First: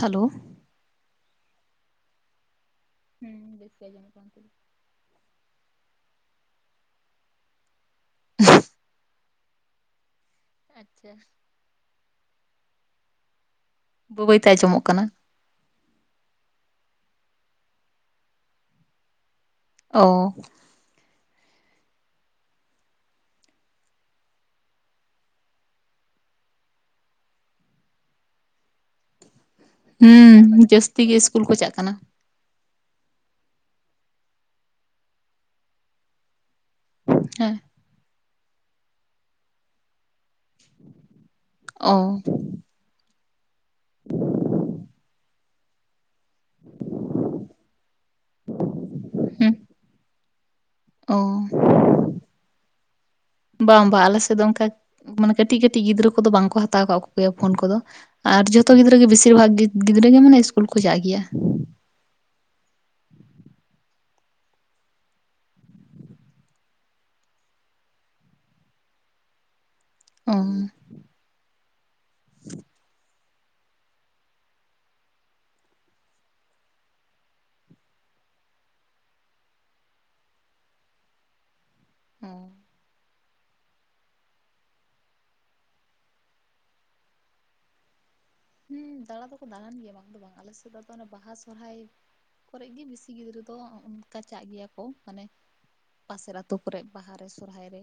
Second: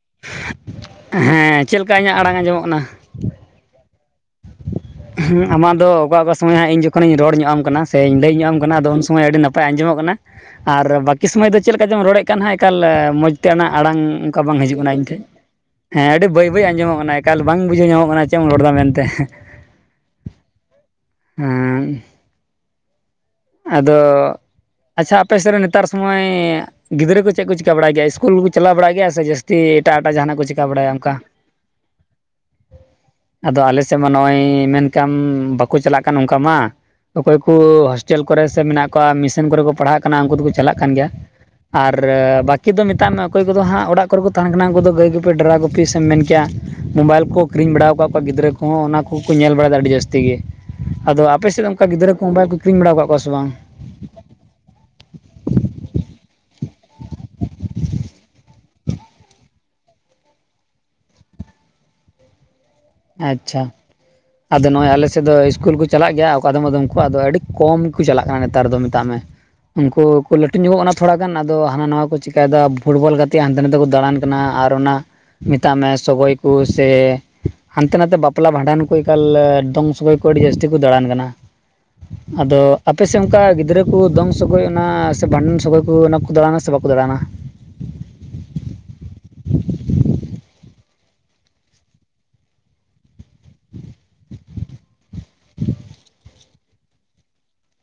Hello. ᱦᱮᱸ, ᱪᱮᱫ ᱞᱮᱠᱟ ᱤᱧᱟᱜ ᱟᱲᱟᱝ ᱟᱸᱡᱚᱢᱚᱜ ᱠᱟᱱᱟ? ᱦᱩᱸ ᱵᱮᱥ ᱜᱮ ᱟᱡᱚᱢᱚᱜ ᱠᱟᱱᱟ ᱱᱤᱛᱚᱜ ᱾ ᱟᱢᱟᱜ ᱫᱚ ᱚᱠᱟ ᱚᱠᱟ ᱥᱚᱢᱚᱭ ᱦᱟᱸᱜ ᱤᱧ ᱡᱚᱠᱷᱚᱱᱤᱧ ᱨᱚᱲ ᱧᱚᱜ ᱟᱢ ᱠᱟᱱᱟ ᱥᱮᱧ ᱞᱟᱹᱭ ᱧᱚᱜ ᱟᱢ ᱠᱟᱱᱟ ᱟᱫᱚ ᱩᱱ ᱥᱚᱢᱚᱭ ᱟᱹᱰᱤ ᱱᱟᱯ ᱟᱸᱡᱚᱢᱚᱜ ᱠᱟᱱᱟ ᱟᱨ ᱟᱪᱪᱷᱟ ᱵᱟᱠᱤ ᱥᱚᱢᱚᱭ ᱫᱚ ᱪᱮᱫ ᱞᱮᱠᱟ ᱪᱚᱢ ᱨᱚᱲᱮᱫ ᱠᱟᱱ ᱦᱟᱸᱜ ᱮᱠᱟᱞ ᱢᱚᱡᱽ ᱛᱮ ᱚᱱᱟ ᱟᱲᱟᱝ ᱵᱟᱹᱭ ᱚᱝᱠᱟ ᱵᱟᱹᱭᱛᱮ ᱵᱟᱝ ᱦᱤᱡᱩᱜ ᱟᱸᱡᱚᱢᱚᱜ ᱠᱟᱱᱟ ᱤᱧ ᱴᱷᱮᱡ᱾ ᱦᱮᱸ ᱟᱹᱰᱤ ᱵᱟᱹᱭ ᱵᱟᱹᱭ ᱟᱸᱡᱚᱢᱚᱜ ᱠᱟᱱᱟ ᱮᱠᱟᱞ ᱵᱟᱝ ᱵᱩᱡᱷᱟᱹᱣ ᱧᱟᱢᱚᱜ ᱠᱟᱱᱟ ᱪᱮᱢ ᱨᱚᱲ ᱫᱟ ᱢᱮᱱᱛᱮ᱾ ᱚᱻ ᱦᱩᱸ᱾ ᱟᱫᱚ ᱟᱪᱪᱷᱟ ᱟᱯᱮ ᱥᱮᱫ ᱨᱮ ᱱᱮᱛᱟᱨ ᱥᱚᱢᱚᱭ ᱜᱤᱫᱽᱨᱟᱹ ᱠᱚ ᱪᱮᱫ ᱠᱚ ᱪᱤᱠᱟᱹ ᱵᱟᱲᱟᱭ ᱜᱮᱭᱟ ᱤᱥᱠᱩᱞ ᱠᱩ ᱪᱟᱞᱟᱣ ᱵᱟᱲᱟᱭ ᱜᱮᱭᱟ? ᱥᱮ ᱡᱟᱹᱥᱛᱤ ᱮᱴᱟᱜ ᱮᱴᱟᱜ ᱡᱟᱦᱟᱱᱟᱜ ᱠᱚ ᱦᱩᱸ ᱪᱤᱠᱟ ᱵᱟᱲᱟᱭᱟ ᱡᱟᱹᱥᱛᱤ ᱜᱮ ᱚᱱᱠᱟ? ᱤᱥᱠᱩᱞ ᱠᱚ ᱪᱟᱜ ᱠᱟᱱᱟ ᱟᱫᱚ ᱟᱞᱮ ᱥᱮᱫ ᱢᱟ ᱱᱚᱜᱼᱚᱭ ᱢᱮᱱ ᱠᱟᱜ ᱟᱢ ᱵᱟᱠᱚ ᱪᱟᱞᱟᱜ ᱠᱟᱱ ᱱᱚᱝᱠᱟ ᱢᱟ᱾ ᱚᱠᱚᱭ ᱠᱩ ᱦᱮᱸ ᱦᱳᱥᱴᱮᱞ ᱠᱚᱨᱮ ᱥᱮ ᱢᱮᱱᱟᱜ ᱠᱚᱣᱟ ᱢᱤᱥᱚᱱ ᱠᱚᱨᱮ ᱠᱚ ᱯᱟᱲᱦᱟᱜ ᱠᱟᱱᱟ ᱩᱱᱠᱩ ᱫᱩᱠᱩ ᱪᱟᱞᱟᱜ ᱠᱟᱱ ᱜᱮᱭᱟ ᱟᱨ ᱚ ᱵᱟᱠ [unintelligible] ᱢᱮᱛᱟᱜ ᱢᱮ ᱚᱠᱚᱭ ᱠᱚᱫᱚ ᱦᱟᱸᱜ ᱚᱲᱟᱜ ᱠᱚᱨᱮ ᱛᱟᱦᱮ ᱠᱟᱱᱟ ᱩᱱᱠᱩ ᱫᱚ ᱜᱟᱹᱭ ᱜᱩᱯᱤ ᱰᱨᱟ ᱜᱩᱯᱤ ᱥᱮᱢ ᱢᱮᱱ ᱠᱮᱭᱟ ᱢᱳᱵᱟᱭᱤᱞ ᱠᱚ ᱠᱤᱨᱤᱧ ᱵᱟᱲᱟ ᱠᱟᱫ ᱠᱚᱣᱟ ᱜᱤᱫᱽᱨᱟᱹ ᱠᱚᱦᱚᱸ ᱚᱱᱟ ᱠᱚᱠᱚ ᱦᱩᱸ ᱧᱮᱞ ᱵᱟᱲᱟ ᱮᱫᱟ ᱟᱹᱰᱤ ᱡᱟᱹᱥᱛᱤ ᱜᱮ᱾ ᱚ ᱟᱫᱚ ᱟᱯᱮ ᱥᱮᱫ ᱚᱱᱠᱟ ᱜᱤᱫᱽᱨᱟᱹ ᱠᱚ ᱢᱳᱵᱟᱭᱤᱞ ᱠᱚ ᱠᱤᱨᱤᱧ ᱵᱟᱲᱟ ᱠᱟᱜ ᱠᱚᱣᱟ ᱥᱮ ᱵᱟᱝ? ᱵᱟᱝ ᱵᱟᱝ ᱟᱞᱮ ᱥᱮᱫ ᱫᱚ ᱚᱱᱠᱟ ᱢᱟᱱᱮ ᱠᱟᱹᱴᱤᱡ ᱠᱟᱹᱴᱤᱡ ᱜᱤᱫᱽᱨᱟᱹ ᱠᱚᱫᱚ ᱵᱟᱝ ᱠᱚ ᱦᱟᱛᱟᱣ ᱠᱟᱫ ᱠᱚᱜᱮᱭᱟ ᱯᱷᱳᱱ ᱠᱚᱫᱚ᱾ ᱟᱨ ᱡᱚᱛᱚ ᱜᱤᱫᱽᱨᱟᱹ ᱜᱮ ᱵᱮᱥᱤᱨ ᱵᱷᱟᱜᱽ ᱜᱤᱫᱽᱨᱟᱹ ᱜᱮ ᱢᱟᱱᱮ ᱥᱤᱥᱠᱩᱞ ᱠᱚ ᱪᱟᱜ ᱜᱮᱭᱟ᱾ ᱟᱪᱪᱷᱟ᱾ ᱟᱫᱚ ᱱᱚᱜᱼᱚᱭ ᱟᱞᱮᱥᱮᱫ ᱫᱚ ᱤᱥᱠᱩᱞ ᱠᱚ ᱪᱟᱞᱟᱜ ᱜᱮᱭᱟ ᱚᱠᱟ ᱟᱫᱚᱢ ᱠᱚ ᱟᱫᱚ ᱟᱹᱰᱤ ᱠᱚᱢ ᱜᱮᱠᱚ ᱪᱟᱞᱟᱜ ᱠᱟᱱᱟ ᱱᱮᱛᱟᱨ ᱫᱚ ᱢᱮᱛᱟᱜ ᱢᱮ᱾ [inaudible] ᱩᱱᱠᱩ ᱠᱚ ᱚ ᱞᱟᱹᱴᱩ ᱧᱚᱜᱚᱜ ᱠᱟᱱᱟ᱾ ᱛᱷᱚᱲᱟ ᱜᱟᱱ ᱟᱫᱚ ᱦᱟᱱᱟ ᱱᱟᱣᱟ ᱠᱚ ᱪᱤᱠᱟᱭ ᱫᱟ ᱯᱷᱩᱴᱵᱚᱞ ᱜᱟᱛᱮᱜ ᱦᱟᱱᱛᱮ ᱱᱟᱛᱮ ᱠᱚ ᱫᱟᱬᱟᱱ ᱠᱟᱱᱟ ᱟᱨ ᱚᱱᱟ ᱢᱮᱛᱟᱜ ᱢᱮ ᱥᱚᱜᱚᱭ ᱠᱚ ᱥᱮ ᱦᱟᱱᱛᱮ ᱱᱟᱛᱮ ᱵᱟᱯᱞᱟ ᱵᱷᱟᱸᱰᱟᱱ ᱠᱚ ᱮᱠᱟᱞ ᱫᱚᱝ ᱥᱚᱜᱚᱭ ᱠᱚ ᱟᱹᱰᱤ ᱡᱟᱹᱥᱛᱤ ᱠᱚ ᱫᱟᱬᱟᱱ ᱠᱟᱱᱟ ᱟᱫᱚᱼᱼ ᱟᱯᱮᱥᱮᱫ ᱚᱱᱠᱟ ᱜᱤᱫᱽᱨᱟᱹ ᱠᱚ ᱫᱚᱝ ᱥᱚᱜᱚᱭ ᱚᱱᱟ ᱥᱮ ᱵᱷᱟᱰᱟᱱ ᱥᱚᱜᱚᱭ ᱠᱚ ᱚᱱᱟ ᱠᱚ ᱫᱟᱬᱟᱱᱟ ᱥᱮ ᱵᱟᱠᱚ ᱫᱟᱬᱟᱱᱟ? ᱦᱮᱸ ᱫᱟᱬᱟ ᱫᱚᱠᱚ ᱫᱟᱬᱟᱱ ᱜᱮᱭᱟ ᱵᱟᱝ ᱫᱚ ᱵᱟᱝ ᱟᱞᱮ ᱥᱮᱫ ᱫᱚ ᱚᱱᱟ ᱵᱟᱦᱟ ᱥᱚᱨᱚᱦᱟᱭ ᱠᱚᱨᱮ ᱜᱮ ᱵᱮᱥᱤ ᱜᱤᱫᱽᱨᱟᱹ ᱫᱚ ᱚᱱᱠᱟ ᱪᱟᱜ ᱜᱮᱭᱟ ᱠᱚ ᱢᱟᱱᱮᱼᱼ ᱯᱟᱥᱮᱨ ᱟᱹᱛᱩᱳ ᱠᱚᱨᱮᱫ ᱵᱟᱦᱟᱨᱮ ᱥᱚᱨᱚᱦᱟᱭ ᱨᱮ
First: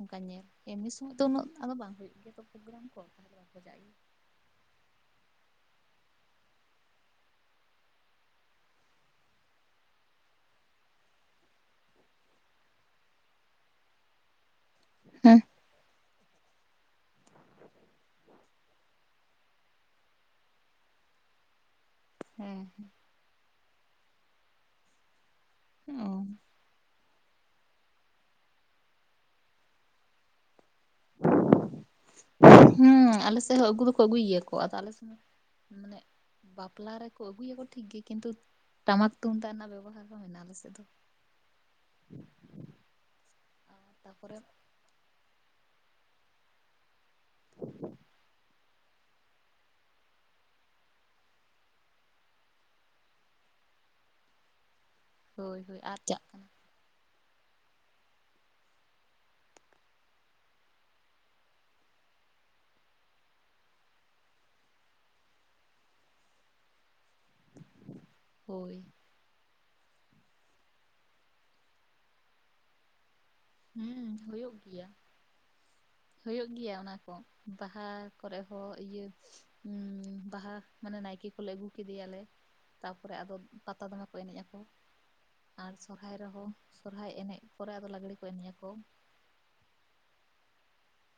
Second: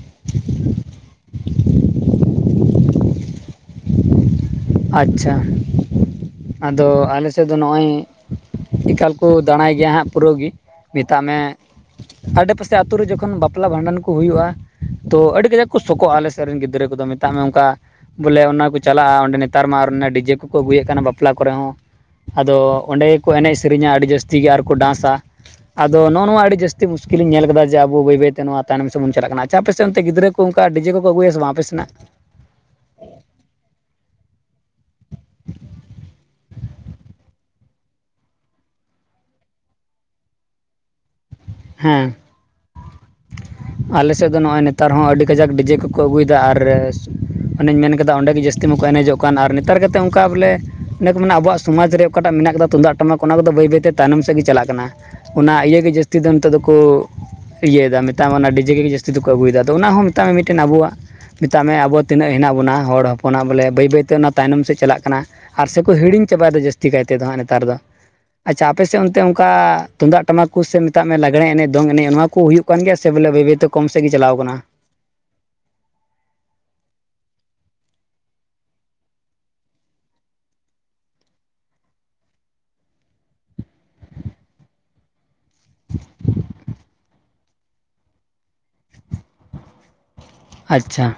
ᱚᱱᱠᱟ ᱧᱮᱞ ᱮᱢᱱᱤ ᱥᱚᱢᱚᱭ ᱫᱚ ᱩᱱᱟᱹᱜ ᱫᱚ ᱵᱟᱝ ᱦᱩᱭᱩᱜ ᱜᱮᱭᱟ ᱛᱚ ᱯᱨᱳᱜᱨᱟᱢ ᱠᱚ ᱪᱟᱞᱟᱜ ᱜᱮᱭᱟ᱾ ᱟᱪᱪᱷᱟ ᱟᱫᱚ ᱟᱞᱮ ᱥᱮᱫ ᱫᱚ ᱱᱚᱜᱼᱚᱭ᱾ ᱮᱠᱟᱞ ᱠᱚ ᱫᱟᱬᱟᱭ ᱜᱮᱭᱟ ᱦᱟᱸᱜ ᱯᱩᱨᱟᱹ ᱜᱮ ᱢᱮᱛᱟᱜ ᱢᱮᱼᱼ ᱟᱰᱮᱯᱟᱥᱮ ᱟᱛᱳ ᱨᱮ ᱡᱚᱠᱷᱚᱱ ᱵᱟᱯᱞᱟ ᱵᱷᱟᱸᱰᱟᱱ ᱠᱚ ᱦᱩᱭᱩᱜᱼᱟ᱾ ᱛᱚ ᱟᱹᱰᱤ ᱠᱟᱡᱟᱠ ᱠᱚ ᱥᱚᱠᱚᱜᱼᱟ ᱟᱞᱮ ᱥᱮᱫ ᱨᱮᱱ ᱜᱤᱫᱽᱨᱟᱹ ᱠᱚᱫᱚ ᱢᱮᱛᱟᱜ ᱢᱮ ᱚᱱᱠᱟ ᱵᱚᱞᱮ ᱚᱱᱟ ᱠᱚ ᱪᱟᱞᱟᱜᱼᱟ ᱚᱸᱰᱮᱼᱼ ᱱᱮᱛᱟᱨ ᱢᱟ ᱚᱱᱮ ᱰᱤᱡᱮ ᱠᱚᱠᱚ ᱟᱹᱜᱩᱭᱮᱫ ᱠᱟᱱᱟ ᱵᱟᱯᱞᱟ ᱠᱚᱨᱮ ᱦᱚᱸ ᱟᱫᱚ ᱦᱮᱸ ᱚᱸᱰᱮᱼᱼ ᱠᱚ ᱮᱱᱮᱡ ᱥᱮᱨᱮᱧᱟ ᱟᱹᱰᱤ ᱡᱟᱹᱥᱛᱤ ᱜᱮ ᱟᱨᱠᱚ ᱰᱟᱱᱥᱟ ᱟᱫᱚ ᱚ ᱱᱚᱜᱼᱚ ᱱᱚᱣᱟ ᱟᱹᱰᱤ ᱡᱟᱹᱥᱛᱤᱼᱼ ᱢᱩᱥᱠᱤᱞᱧ ᱧᱮᱞ ᱠᱮᱫᱟ ᱡᱮ ᱟᱵᱚ ᱵᱟᱹᱭ ᱵᱟᱹᱭᱛᱮ ᱱᱚᱣᱟ ᱛᱟᱭᱱ ᱥᱮᱫ ᱵᱚᱱ ᱪᱟᱞᱟᱜ ᱠᱟᱱᱟ ᱟᱪᱪᱷᱟ ᱟᱯᱥᱮᱜ ᱚᱱᱛᱮ ᱜᱤᱫᱽᱨ ᱠᱚ ᱚᱱᱠᱟ ᱰᱤᱡᱮ ᱠᱚᱠᱚ ᱟᱹᱜᱩᱭᱟ ᱥᱮ ᱵᱟᱝ ᱟᱯᱮ ᱥᱮᱱᱟᱜ? ᱦᱮᱸ ᱟᱞᱮ ᱥᱮᱫ ᱦᱚᱸ ᱟᱹᱜᱩ ᱫᱚᱠᱚ ᱟᱹᱜᱩᱭ ᱜᱮᱭᱟᱠᱚ ᱟᱫᱚ ᱟᱞᱮ ᱥᱮᱫ ᱦᱚᱸ ᱢᱟᱱᱮ [inaudible] ᱵᱟᱯᱞᱟ ᱨᱮᱠᱚ ᱟᱹᱜᱩᱭᱟᱠᱚ ᱴᱷᱤᱠ ᱜᱮ ᱠᱤᱱᱛᱩ ᱴᱟᱢᱟᱠ ᱛᱩᱢᱫᱟᱜ ᱨᱮᱱᱟᱜ ᱵᱮᱵᱚᱦᱟᱨ ᱦᱚᱸᱼᱼ ᱟᱞᱮᱥᱮ ᱫᱚ ᱦᱮᱸ ᱟᱞᱮ ᱥᱮᱫ ᱛᱟᱯᱚᱨᱮ ᱫᱚ ᱱᱚᱜᱼᱚᱭᱼᱼ ᱱᱮᱛᱟᱨᱦᱚᱸ ᱟᱹᱰᱤ ᱠᱟᱡᱟᱠ ᱰᱤᱡᱮ ᱠᱚᱠᱚ ᱟᱹᱜᱩᱭᱮᱫᱟ ᱟᱨ ᱚᱱᱮᱧ ᱢᱮᱱ ᱠᱮᱫᱟ ᱚᱸᱰᱮᱜ ᱜᱮ ᱡᱟᱹᱥᱛᱤ ᱢᱟᱠᱚ ᱮᱱᱮᱡᱚᱜᱼᱼ ᱟᱨ ᱱᱮᱛᱟᱨ ᱠᱟᱛᱮ ᱚᱱᱠᱟ ᱵᱚᱞᱮ ᱚᱱᱮᱠᱚ ᱢᱟᱱᱮ ᱟᱵᱚᱣᱟᱜ ᱥᱚᱢᱟᱡᱽ ᱨᱮ ᱚᱠᱟᱴᱟᱜ ᱢᱮᱱᱟᱜ ᱠᱟᱫᱟ ᱛᱩᱢᱫᱟᱜ ᱴᱟᱢᱟᱠ ᱠᱚᱼᱼ ᱚᱱᱟ ᱠᱚᱫᱚ ᱵᱟᱹᱭ ᱵᱟᱹᱭᱛᱮ ᱛᱟᱭᱱᱚᱢ ᱥᱮᱫ ᱜᱮ ᱪᱟᱞᱟᱜ ᱠᱟᱱᱟ ᱚᱱᱟ ᱦᱳᱭ ᱦᱳᱭ ᱤᱭᱟᱹ ᱜᱮ ᱟᱫ ᱡᱟᱹᱥᱛᱤᱼᱼ ᱪᱟᱜ ᱠᱟᱱᱟ ᱠᱚ ᱤᱭᱟᱹᱭᱮᱫᱟ ᱢᱮᱛᱟᱜ ᱢᱮ ᱚᱱᱟ ᱰᱤᱡᱮ ᱡᱟᱹᱥᱛᱤ ᱫᱚᱠᱚ ᱟᱹᱜᱩᱭᱮᱫᱟ ᱟᱫᱚ ᱚᱱᱟ ᱦᱚᱸ ᱢᱮᱛᱟᱜ ᱢᱮ ᱢᱤᱫᱴᱮᱱ ᱟᱵᱚᱣᱟᱜ ᱢᱮᱛᱟᱜ ᱢᱮ ᱟᱵᱚ ᱛᱤᱱᱟᱹᱜ ᱦᱮᱱᱟᱜ ᱵᱚᱱᱟ ᱦᱚᱲ ᱦᱚᱯᱚᱱ ᱵᱚᱞᱮ ᱵᱟᱹᱭ ᱵᱟᱹᱭᱛᱮ ᱚᱱᱟ ᱛᱟᱭᱱᱚᱢ ᱥᱮᱫ ᱪᱟᱞᱟᱜ ᱠᱟᱱᱟ᱾ ᱟᱨ ᱥᱮ ᱠᱚ ᱦᱤᱲᱤᱧ ᱪᱟᱵᱟᱭ ᱫᱚ ᱡᱟᱹᱛᱤᱼᱼ ᱡᱟᱥᱛᱤ ᱠᱟᱭ ᱛᱮᱫᱚ ᱦᱟᱸᱜ ᱱᱮᱛᱟᱨ ᱫᱚ ᱟᱪᱪᱷᱟ ᱦᱳᱭ ᱟᱯᱮᱥᱮᱫ ᱚᱱᱛᱮ ᱚᱱᱠᱟ ᱛᱩᱢᱫᱟᱜ ᱴᱟᱢᱟᱠ ᱠᱚ ᱥᱮᱼᱼ ᱢᱮᱛᱟᱜ ᱢᱮ ᱞᱟᱜᱽᱲᱮ ᱮᱱᱮᱡ ᱫᱚᱝ ᱮᱱᱮᱡ ᱱᱚᱣᱟ ᱠᱚ ᱦᱩᱭᱩᱜ ᱠᱟᱱ ᱜᱮᱭᱟ ᱥᱮ ᱵᱚᱞᱮ ᱵᱟᱹᱭ ᱵᱟ. ᱭ ᱛᱮᱼᱼ ᱦᱮᱸ ᱦᱩᱭᱩᱜ ᱜᱮᱭᱟ᱾ ᱦᱩᱭᱩᱜ ᱜᱮᱭᱟ ᱚᱱᱟ ᱠᱚ ᱵᱟᱦᱟ ᱠᱚᱨᱮ ᱦᱚᱸ ᱤᱭᱟᱹ᱾ ᱵᱟᱦᱟ ᱢᱟᱱᱮ ᱱᱟᱭᱠᱮ ᱠᱚᱞᱮ ᱟ. ᱜᱩ ᱠᱮᱫᱮᱭᱟᱞᱮ ᱛᱟᱯᱚᱨᱮ ᱟᱫᱚ ᱯᱟᱛᱟ ᱫᱚᱢᱮ ᱠᱚ ᱮᱱᱮᱡ ᱟᱠᱚ᱾ ᱟᱨ ᱥᱚᱨᱦᱟᱭ ᱨᱮᱦᱚᱸ ᱥᱚᱨᱦᱟᱭ ᱮᱱᱮᱡ ᱯᱚᱨᱮ ᱟᱫᱚ ᱞᱟᱜᱽᱲᱮ ᱠᱚ ᱮᱱᱮᱡ ᱟᱠᱚ ᱟᱪᱪᱷᱟ